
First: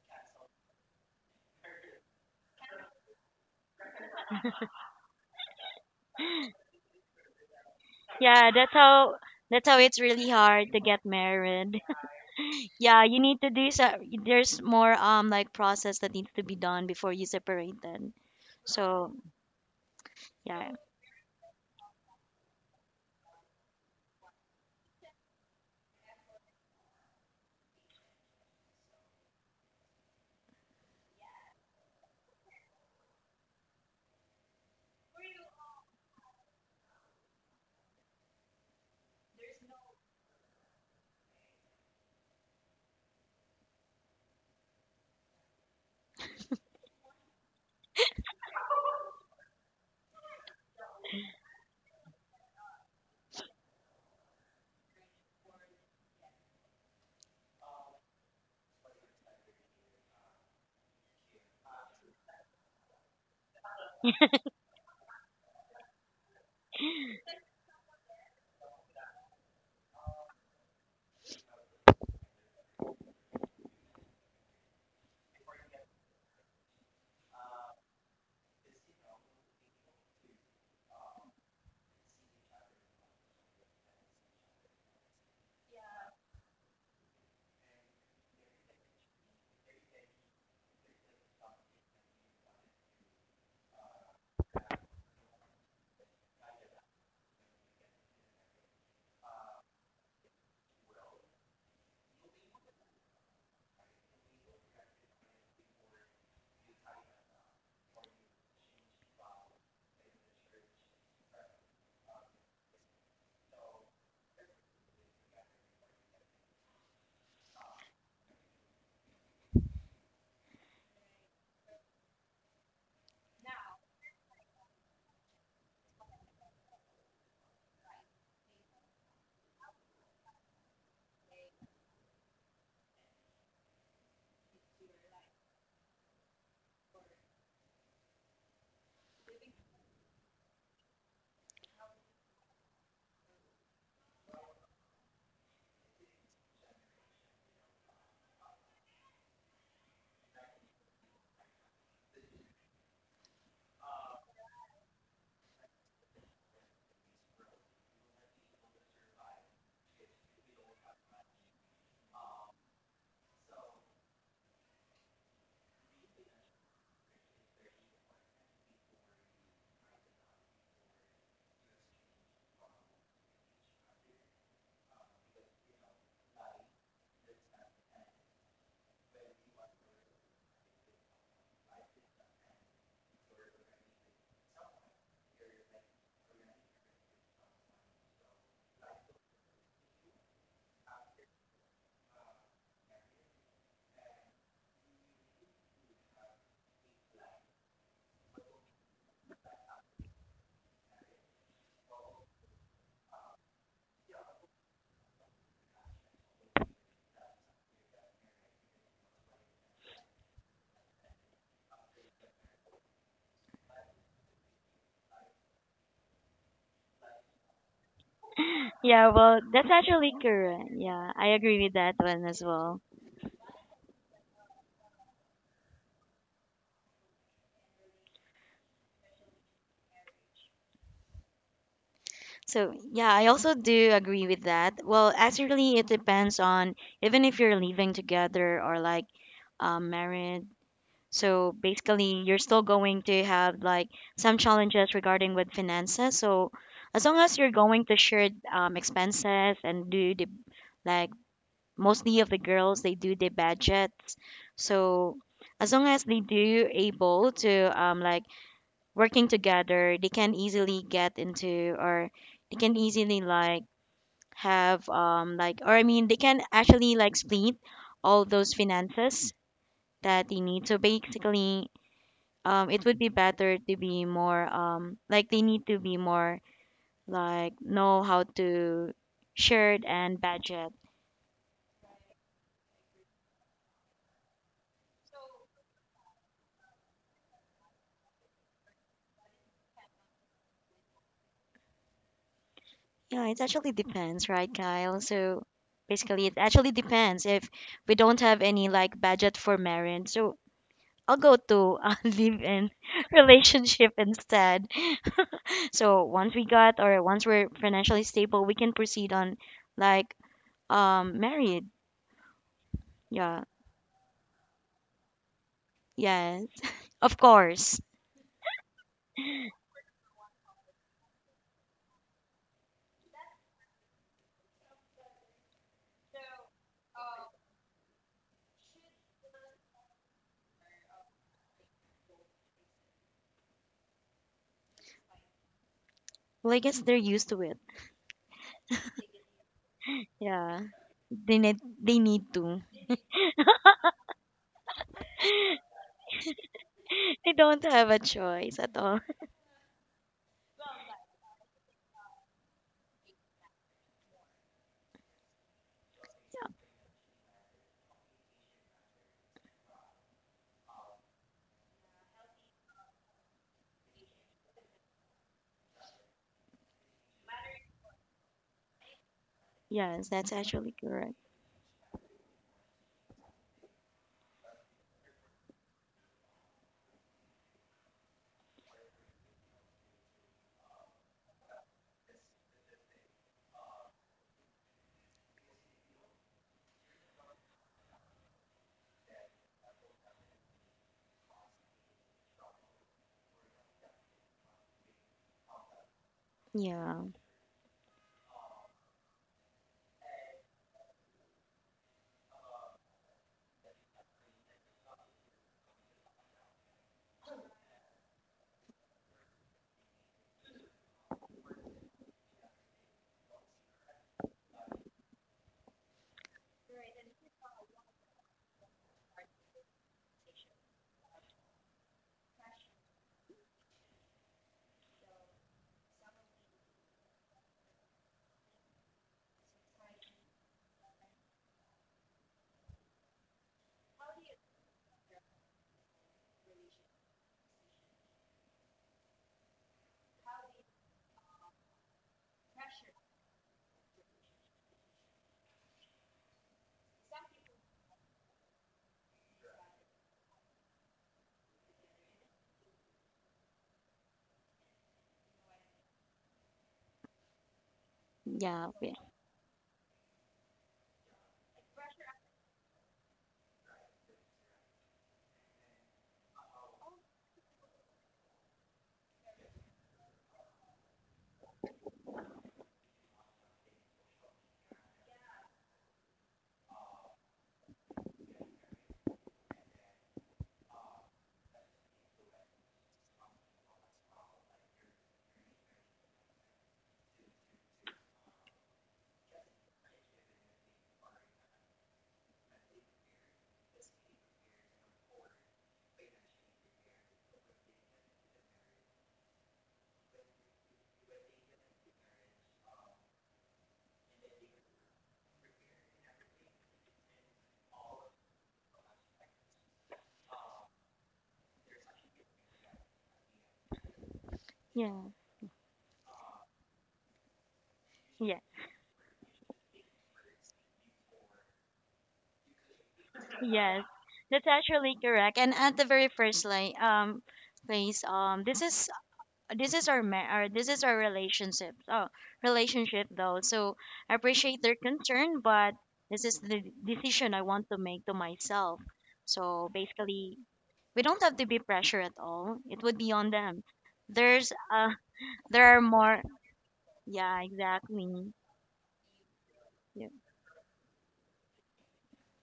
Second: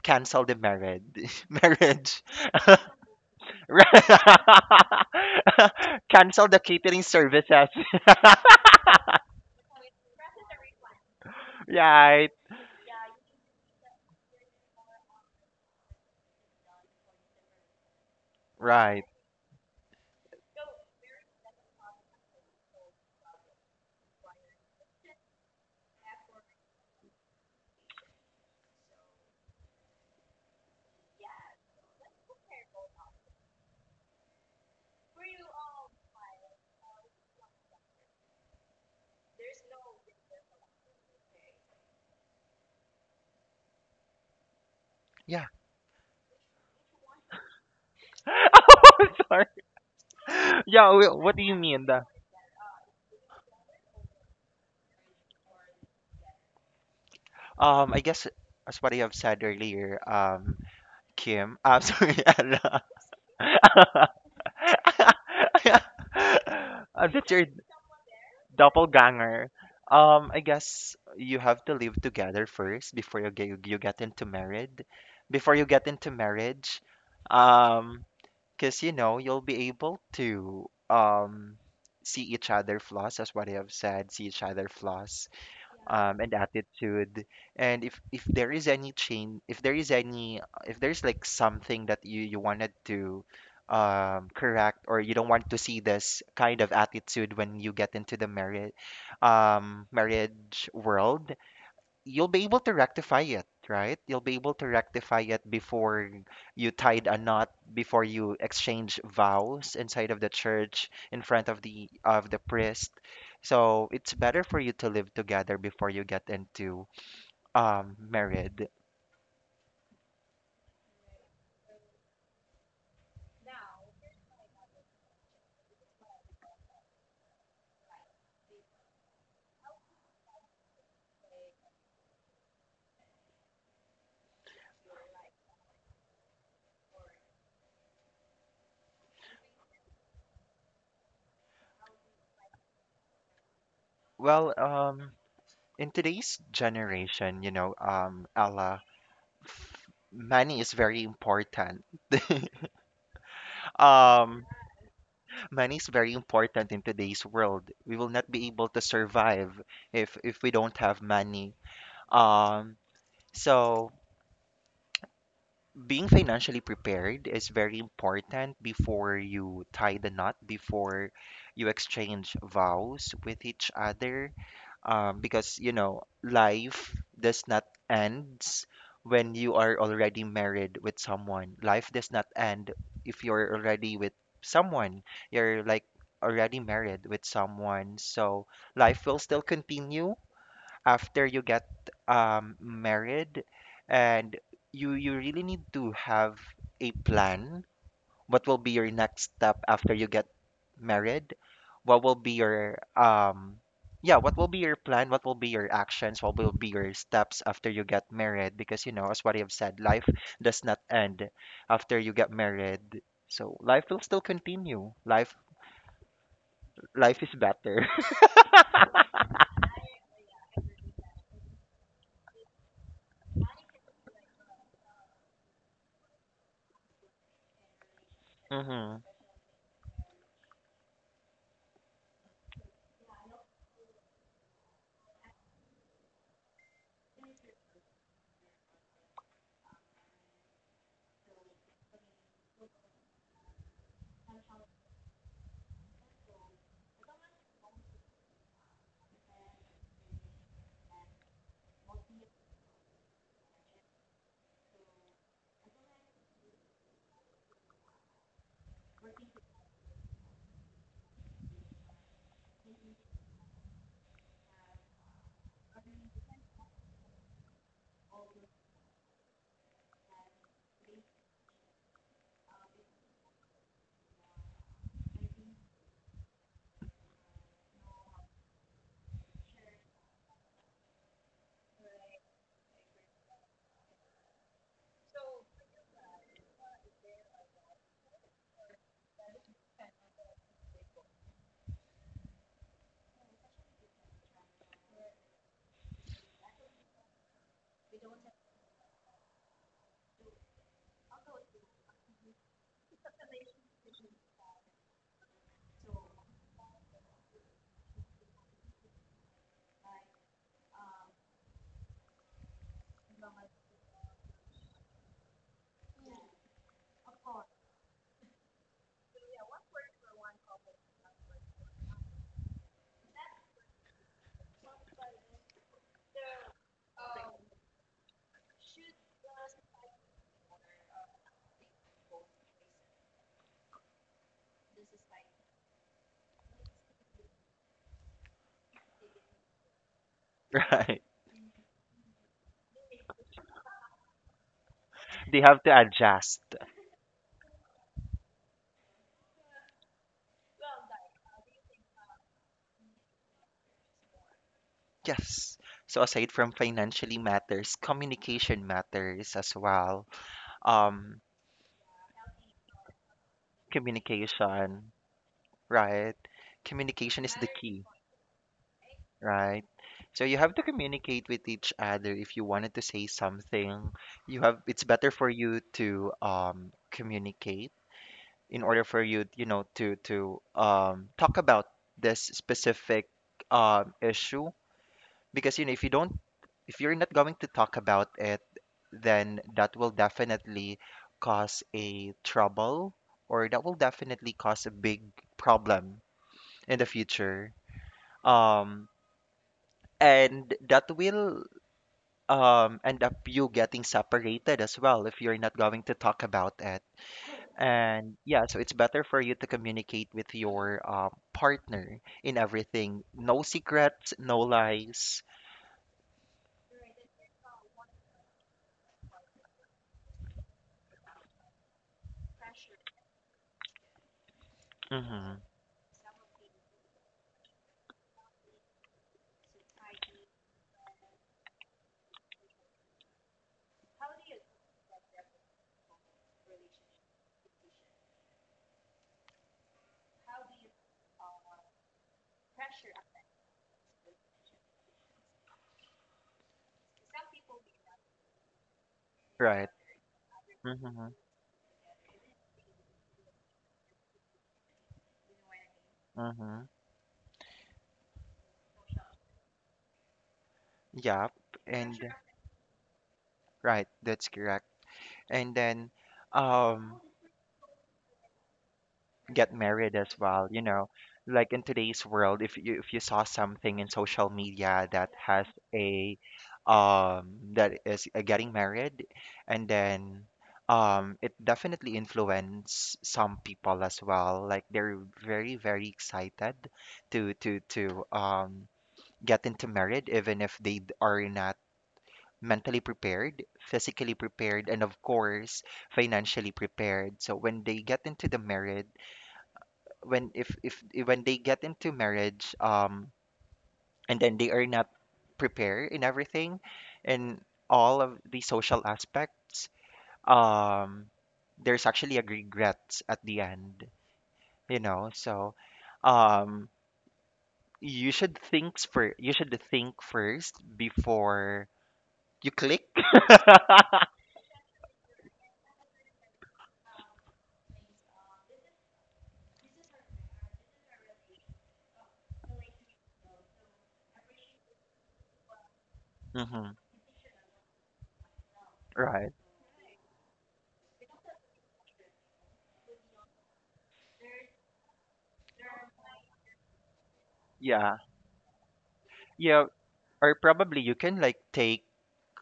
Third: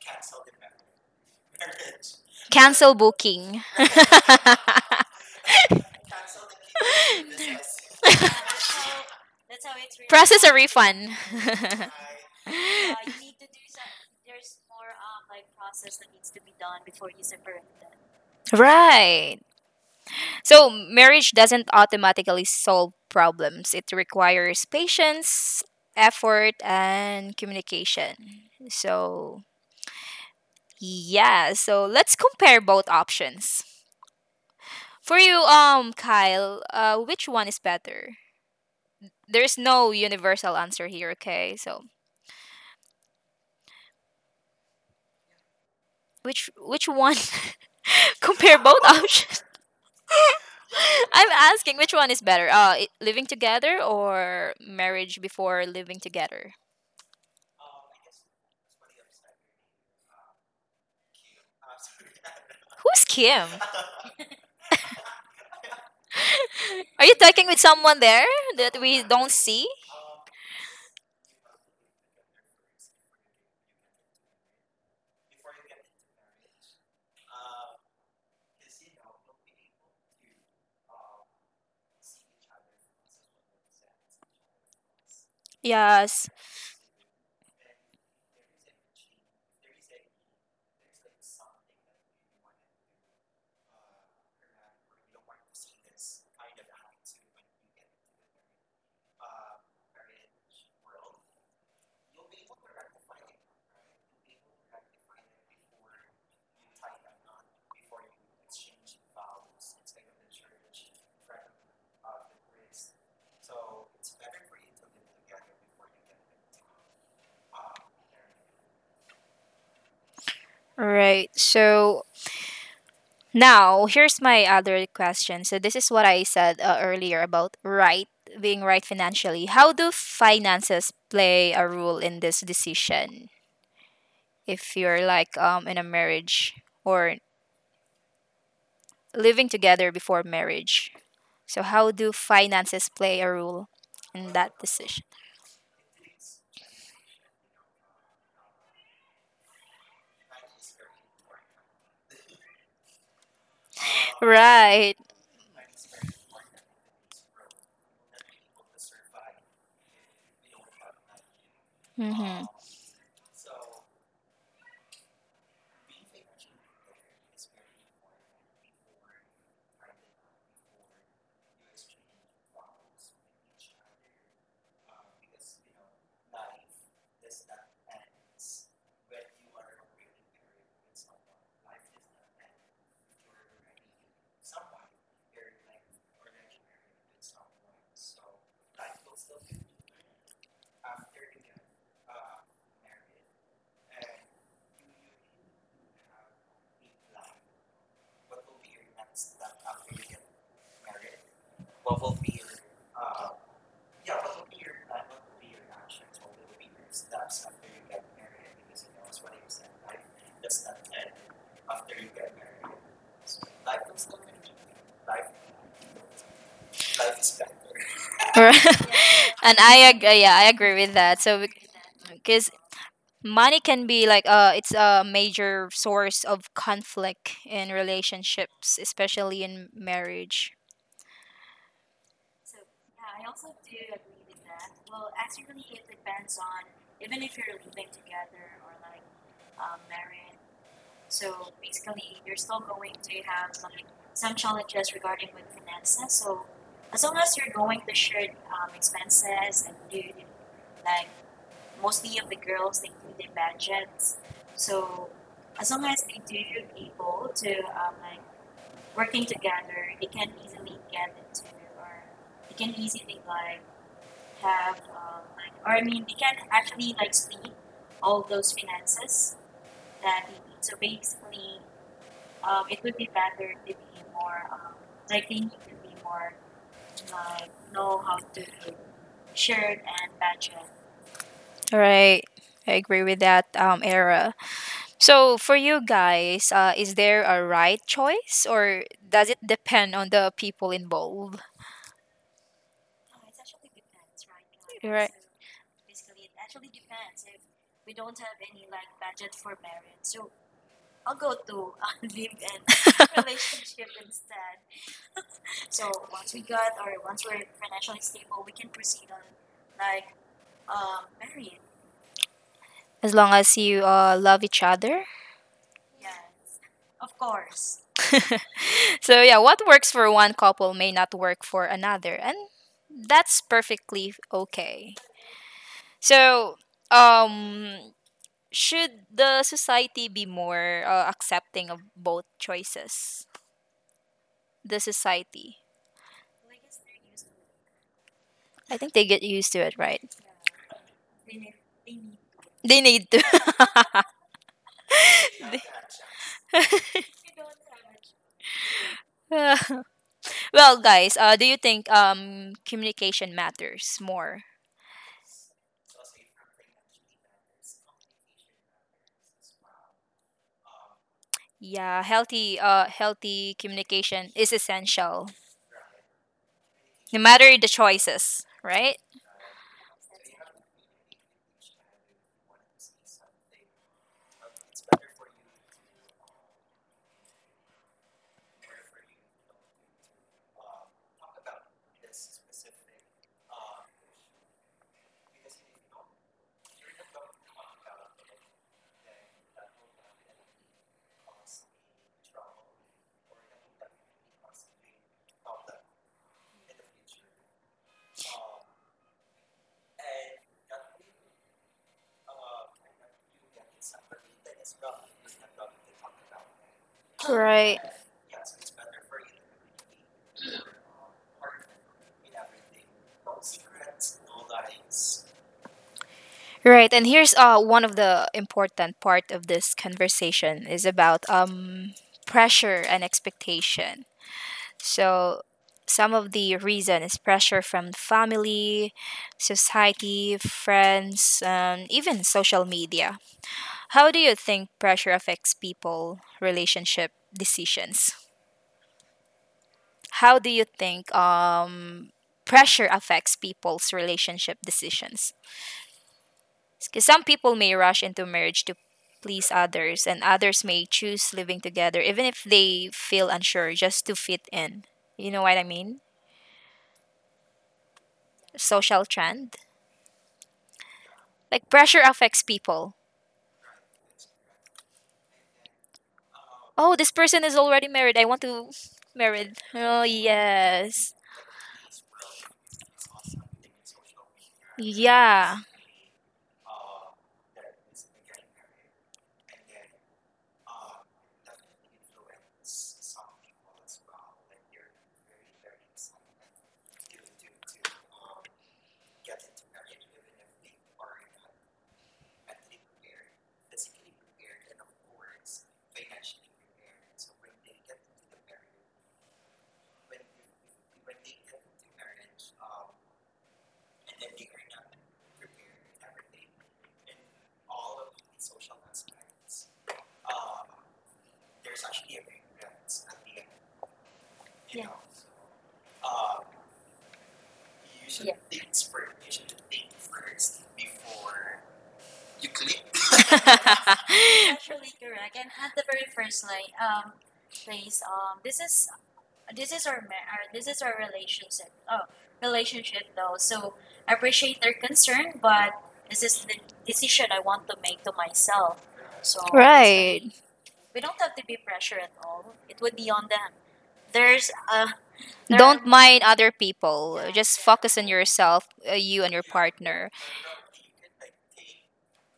S2: cancel the marriage marriage.
S1: cancel booking,
S2: Cancel the catering services.
S3: Yeah, that's how, that's how it's really
S1: process a
S3: hard to get
S1: refund.
S3: married.
S2: Right,
S3: Yeah, you need to do, so there's more um like process that needs to be done before you separate then.
S2: right.
S3: So
S1: Right. So,
S3: yeah.
S1: marriage doesn't automatically solve problems. It requires patience, effort, and communication. So, yeah, so let's compare both options. For you, um, Kyle, uh, which one is better? There's no universal answer here, okay? So,
S2: Yeah.
S1: which which one? Compare both
S2: Oh,
S1: options.
S2: sorry. Yeah, wh-
S1: I'm
S2: what do you
S1: asking
S2: mean?
S1: which
S2: The,
S1: one is better? Uh, i- living together or marriage before living together?
S2: um, I guess, as what I have said earlier, um, Kim, uh, sorry, Ella.
S1: Who's Kim? Are
S2: Uh,
S1: you
S2: that's your
S1: talking with someone there that we don't
S2: doppelganger.
S1: see?
S2: Um, I guess you have to live together first before you get you get into married. Before you get into marriage, um, because you know you'll be able to, um, see each other flaws. As what I have said, see each other flaws, um,
S1: Yes.
S2: and attitude, and if if there is any change, if there is any, if there's like something that you you wanted to, um, correct, or you don't want to see this kind of attitude when you get into the marriage um marriage world, you'll be able to rectify it, right? You'll be able to rectify it before you tied a knot, before you exchange vows inside of the church in front of the of the priest. So it's better for you to live together before you get into, um, married.
S1: Right. So now here's my other question. So this is what I said uh, earlier about right being right financially. How do finances play a role in this decision if you're like um in a marriage or living together before marriage? So how do finances play a role in
S2: Well,
S1: that decision?
S2: um, in today's generation, you know, um, Ella, f- money is very important. Um,
S1: Right.
S2: money is very important in today's world. We will not be able to survive if if we don't have money.
S1: Mhm.
S2: Um, so being financially prepared is very important before you tie the knot, before you exchange vows with each other, um, because you know life does not ends when you are already married with someone. Life does not end if you're already with someone, you're like already married with someone, so life will still continue after you get, um, married. And you you really need to have a plan. What will be your next step after you get married? What will be your, um, yeah, what will be your plan? What will be your actions? What will be your steps after you get married? Because you know, as what I've said, life does not end after you get married. So life will still continue. Life life is better.
S1: Right.
S3: Yeah, well
S1: And
S3: that's
S1: I
S3: actually
S1: agree. Yeah, I
S3: correct.
S1: agree with
S3: Yeah,
S1: that.
S3: I
S1: So
S3: agree with that one as
S1: because
S3: well.
S1: money can be like uh it's a major source of conflict in relationships,
S2: Hmm.
S1: especially in marriage.
S3: So yeah, I also do agree with that. Well actually it depends on, even if you're living together or like um married. So basically, you're still going to have like some challenges regarding with finances. So as long as you're going to share um, expenses and do the like, mostly of the girls they do the budgets. So as long as they do able to um like working together, they can easily get into or they can easily like have um like or I mean they can actually like split all those finances that they need. So basically um it would be better to be more um like, they need to be more like know how to shared and budget.
S1: Right, I agree with that um, Era. So for you guys, uh, is there a right choice or does it depend on the people involved?
S3: Yeah, it actually depends, right, Kyle?
S1: Right.
S3: So basically it actually depends if we don't have any like budget for marriage, so I'll go to uh, live in relationship instead. So once we got or once we're financially stable we can proceed on like um married.
S1: As long
S3: Yeah.
S1: as you uh, love each other.
S3: Yes, of course.
S1: So yeah, what works for one couple may not work for another, and that's perfectly okay. So, um, should the society be more uh, accepting of both choices? The society,
S3: Well, I guess they're used to it.
S1: I think they get used to it, right?
S3: Yeah,
S2: Right.
S3: they need they need to.
S1: They need to.
S2: They have
S1: They-
S2: to adjust.
S3: They don't have a choice at all.
S1: Uh, well, guys, uh, do you think um communication matters more?
S2: Yes. So aside from financially matters, communication matters as well. Um,
S1: Yeah, healthy uh healthy communication is
S2: communication.
S1: essential,
S2: Right? Communication
S1: no
S2: is the
S1: matter the
S2: key,
S1: choices, right?
S2: right?
S3: Yes,
S2: So
S3: that's
S2: you have to
S3: actually correct.
S2: communicate with each other if you wanted to say something. You have It's better for you to, um, communicate in order for you, you know, to, to um, talk about this specific, um, issue, because you know if you don't, if you're not going to talk about it, then that will definitely cause a trouble, or that will definitely cause a big problem in the
S3: Yeah,
S2: future. Um, and that will, um, end up you getting separated as well if you're not going to talk about it.
S1: Right.
S2: And yeah, so it's better for you to communicate with your, um, partner in everything. No secrets, no lies.
S1: Right, and here's uh one of the important part of this conversation is about um pressure and expectation. So
S2: Mm-hmm.
S1: some of the reason is pressure from family, society, friends, um, even social media. How do you think pressure affects people relationship decisions? How do you think um, pressure affects people's relationship decisions? Because some people may rush into marriage to please
S2: Right.
S1: others, and others may
S2: Mm-hmm.
S1: choose living together even if they feel unsure just to fit in. You know what I mean?
S2: Mm-hmm.
S3: yeah, yeah,
S1: Social trend.
S2: Yeah.
S1: Like
S2: And
S1: pressure affects people.
S2: right, that's correct. And then,
S1: Oh,
S2: um,
S1: this person is already married. I want to
S2: get
S1: married.
S2: married
S1: Oh
S2: as well. You know,
S1: yes.
S2: like in today's world, if you if you saw something in social media that has
S1: Yeah.
S2: a, um, that is, uh, getting married, and then, um, it definitely influence some people as well. Like they're very, very excited to to to um, get into marriage, even if they d- are not mentally prepared, physically prepared, and of course financially prepared. So when they get into the marriage, when if if if- when they get into marriage, um, and then they are not prepared in everything, in all of the social aspects, um, there's actually a regret at the end, you
S3: yeah,
S2: know, so, um, you
S3: yeah.
S2: should think for you should think first before you click.
S3: Yes, that's actually correct. And at the very first like um place, um, this is this is our ma- or this is our relationship. Oh, relationship though. So I appreciate their concern, but this is the
S2: Hmm.
S3: decision I want to make to myself.
S2: Right.
S3: So
S1: Right.
S3: basically, we don't have to be pressure at all. It would be on them. There's uh there are
S1: Don't
S3: more
S1: mind other people.
S3: Yeah,
S1: Just
S2: Yeah.
S1: focus on
S3: exactly.
S1: yourself, uh, you and your
S2: Yeah,
S3: Yeah,
S1: partner.
S2: or probably you can like take,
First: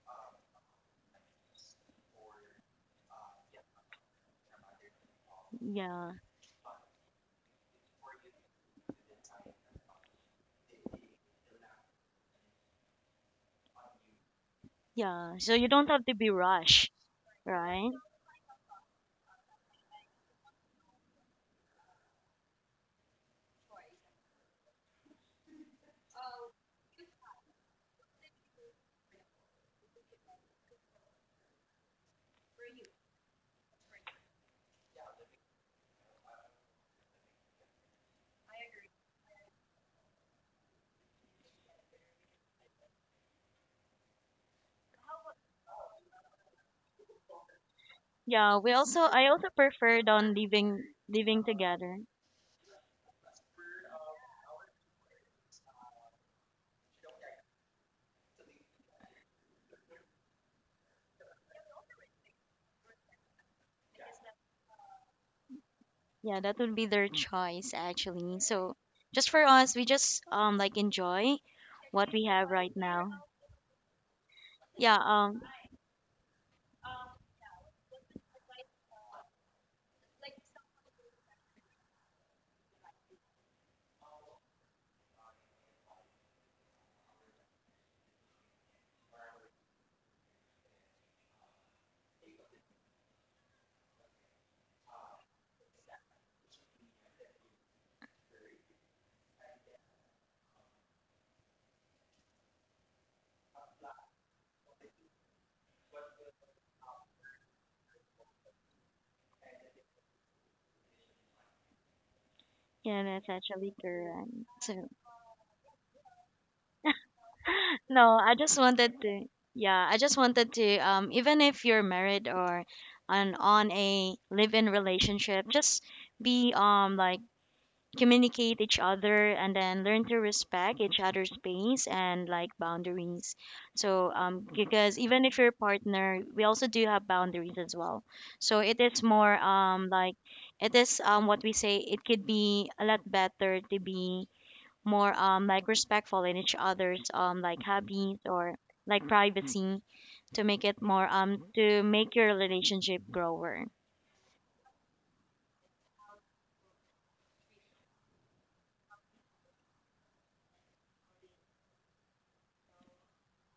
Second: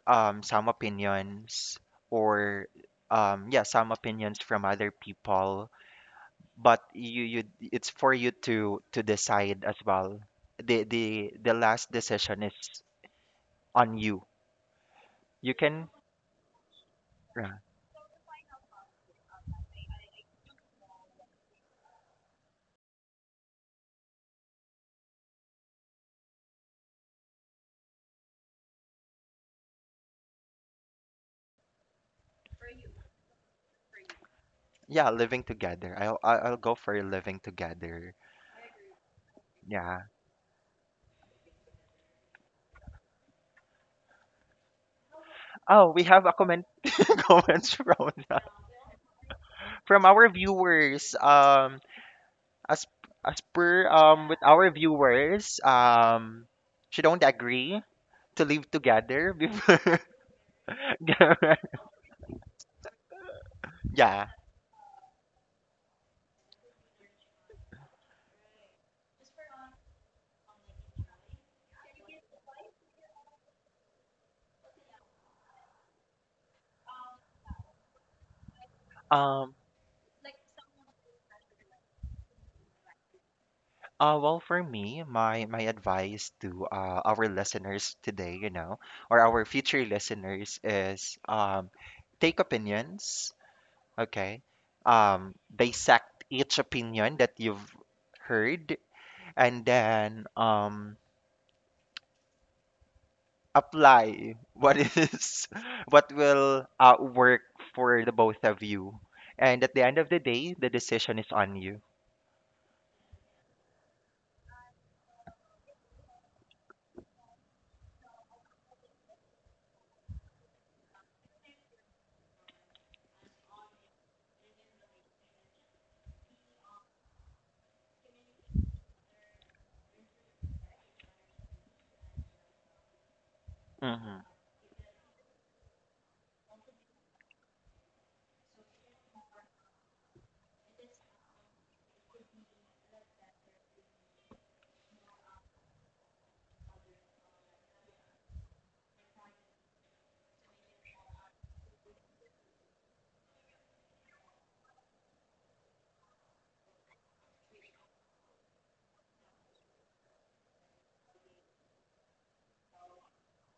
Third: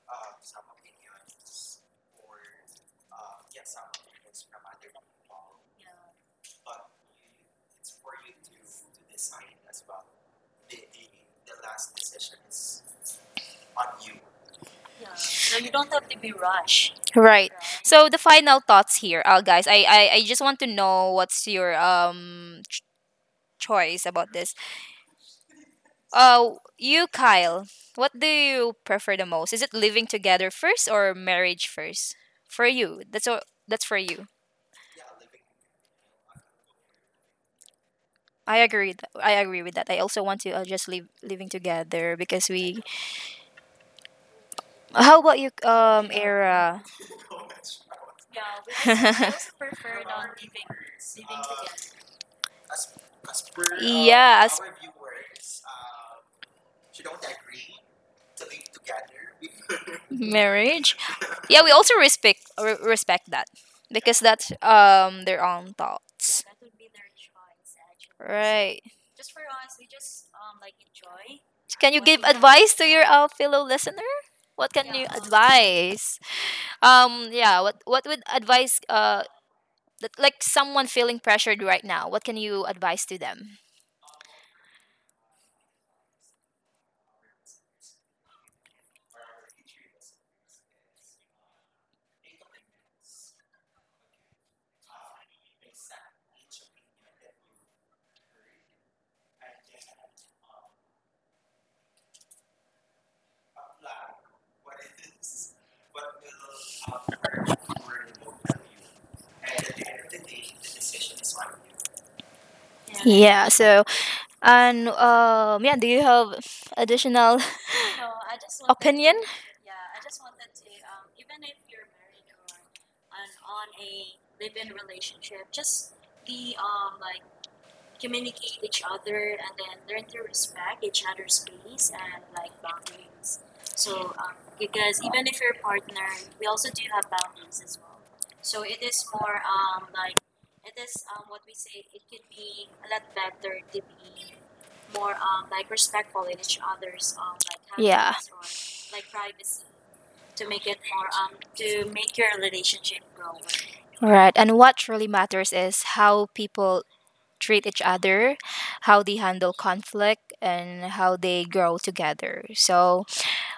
S2: um, some opinions, or, um, yeah, some opinions from other people,
S3: yeah.
S2: but you you, it's for you to, to decide as well. The the the last decision is on you.
S3: Yeah.
S2: You
S3: So you don't
S2: can.
S3: have to be rushed,
S1: Right.
S2: Yeah.
S3: right?
S1: So the final thoughts here, uh, guys. I, I I just want to know what's your um ch- choice about this. Uh, you, Kyle. What do you prefer the most? Is it living together first or marriage first? For you, that's all, that's for you.
S2: Yeah, living together. I'll I'll I'll go for living together.
S1: I agree. Th- I agree with that. I
S2: Yeah.
S1: also want to uh, just live living together because we. How about you,
S2: Oh, we
S1: um,
S2: have a comment.
S1: Era?
S2: Comments from
S3: Yeah, we also I also
S2: from
S3: preferred
S2: our
S3: on living
S2: viewers,
S3: living
S2: um,
S3: together.
S2: as as per, um, with
S1: Yeah, as
S2: our viewers, um, she don't agree to live together before.
S1: marriage. Yeah, we also respect re- respect that because
S2: Yeah.
S1: that's um their own
S3: Yeah,
S1: thoughts.
S3: that would be their choice actually. So
S1: Right.
S3: just for us, we just um like enjoy
S1: Can you
S3: what
S1: give
S3: we have
S1: advice
S3: right
S1: to your
S3: now.
S1: uh, fellow listener? What can
S3: Yeah,
S1: you
S3: um
S1: advise? Um yeah, what what would advise uh
S2: Um,
S1: that, like someone feeling pressured right now? What can you advise to them?
S2: uh, well, for me, my my advice to, uh, our listeners today, you know, or our future listeners is, um, take opinions, okay, um, dissect each opinion that you've heard, and then, um, apply what is what will, uh, work for the both of you, and at the end of the day the decision is on you.
S3: yeah, that's
S1: Yeah,
S3: actually
S1: so.
S3: correct. So
S1: And um, yeah, do you have additional
S3: no, I just wanted
S1: opinion?
S3: to, yeah, I just wanted to um even if you're married or on on a live in relationship, just be um like communicate each other and then learn to respect each other's space and like boundaries. So
S2: Hmm.
S3: um because even if you're a partner, we also do have boundaries as well. So it is more um like, it is um what we say it could be a lot better to be more um like respectful in each other's um like
S1: Yeah.
S3: hobbies or like privacy to make it more um to make your relationship grower.
S1: Right. And what really matters is how people treat each other, how they handle conflict, and how they grow together. So,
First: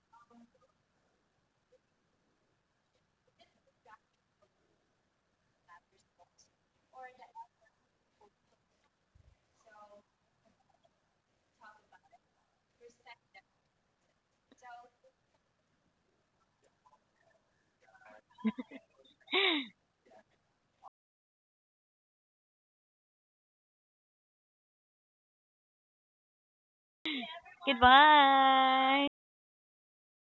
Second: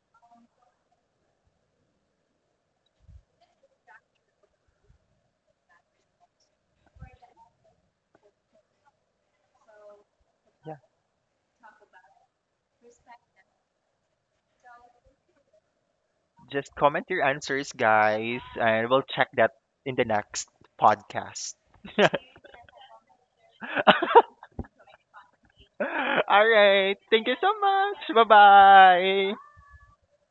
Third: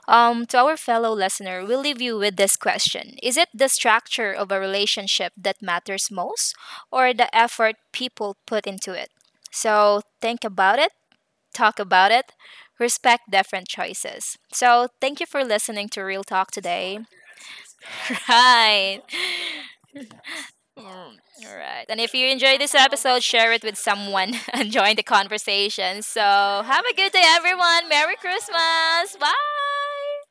S1: um, to our fellow listener, we'll leave you with this question: Is it the structure of a relationship that matters most, or the effort people put into it? So, think about it. Talk about it, respect different choices. So, thank you for listening to Real Talk
S2: Just
S1: today.
S2: comment your answers, guys, and
S1: Right.
S2: we'll check that in the next
S1: Mm,
S2: podcast.
S1: all right. And if you enjoyed this episode, share it with someone and join the conversation. So,
S2: All
S1: have a
S2: right.
S1: good day,
S2: Thank you so
S1: everyone.
S2: much.
S1: Merry
S2: Bye
S3: Goodbye.
S1: Christmas.
S2: bye.
S1: Bye.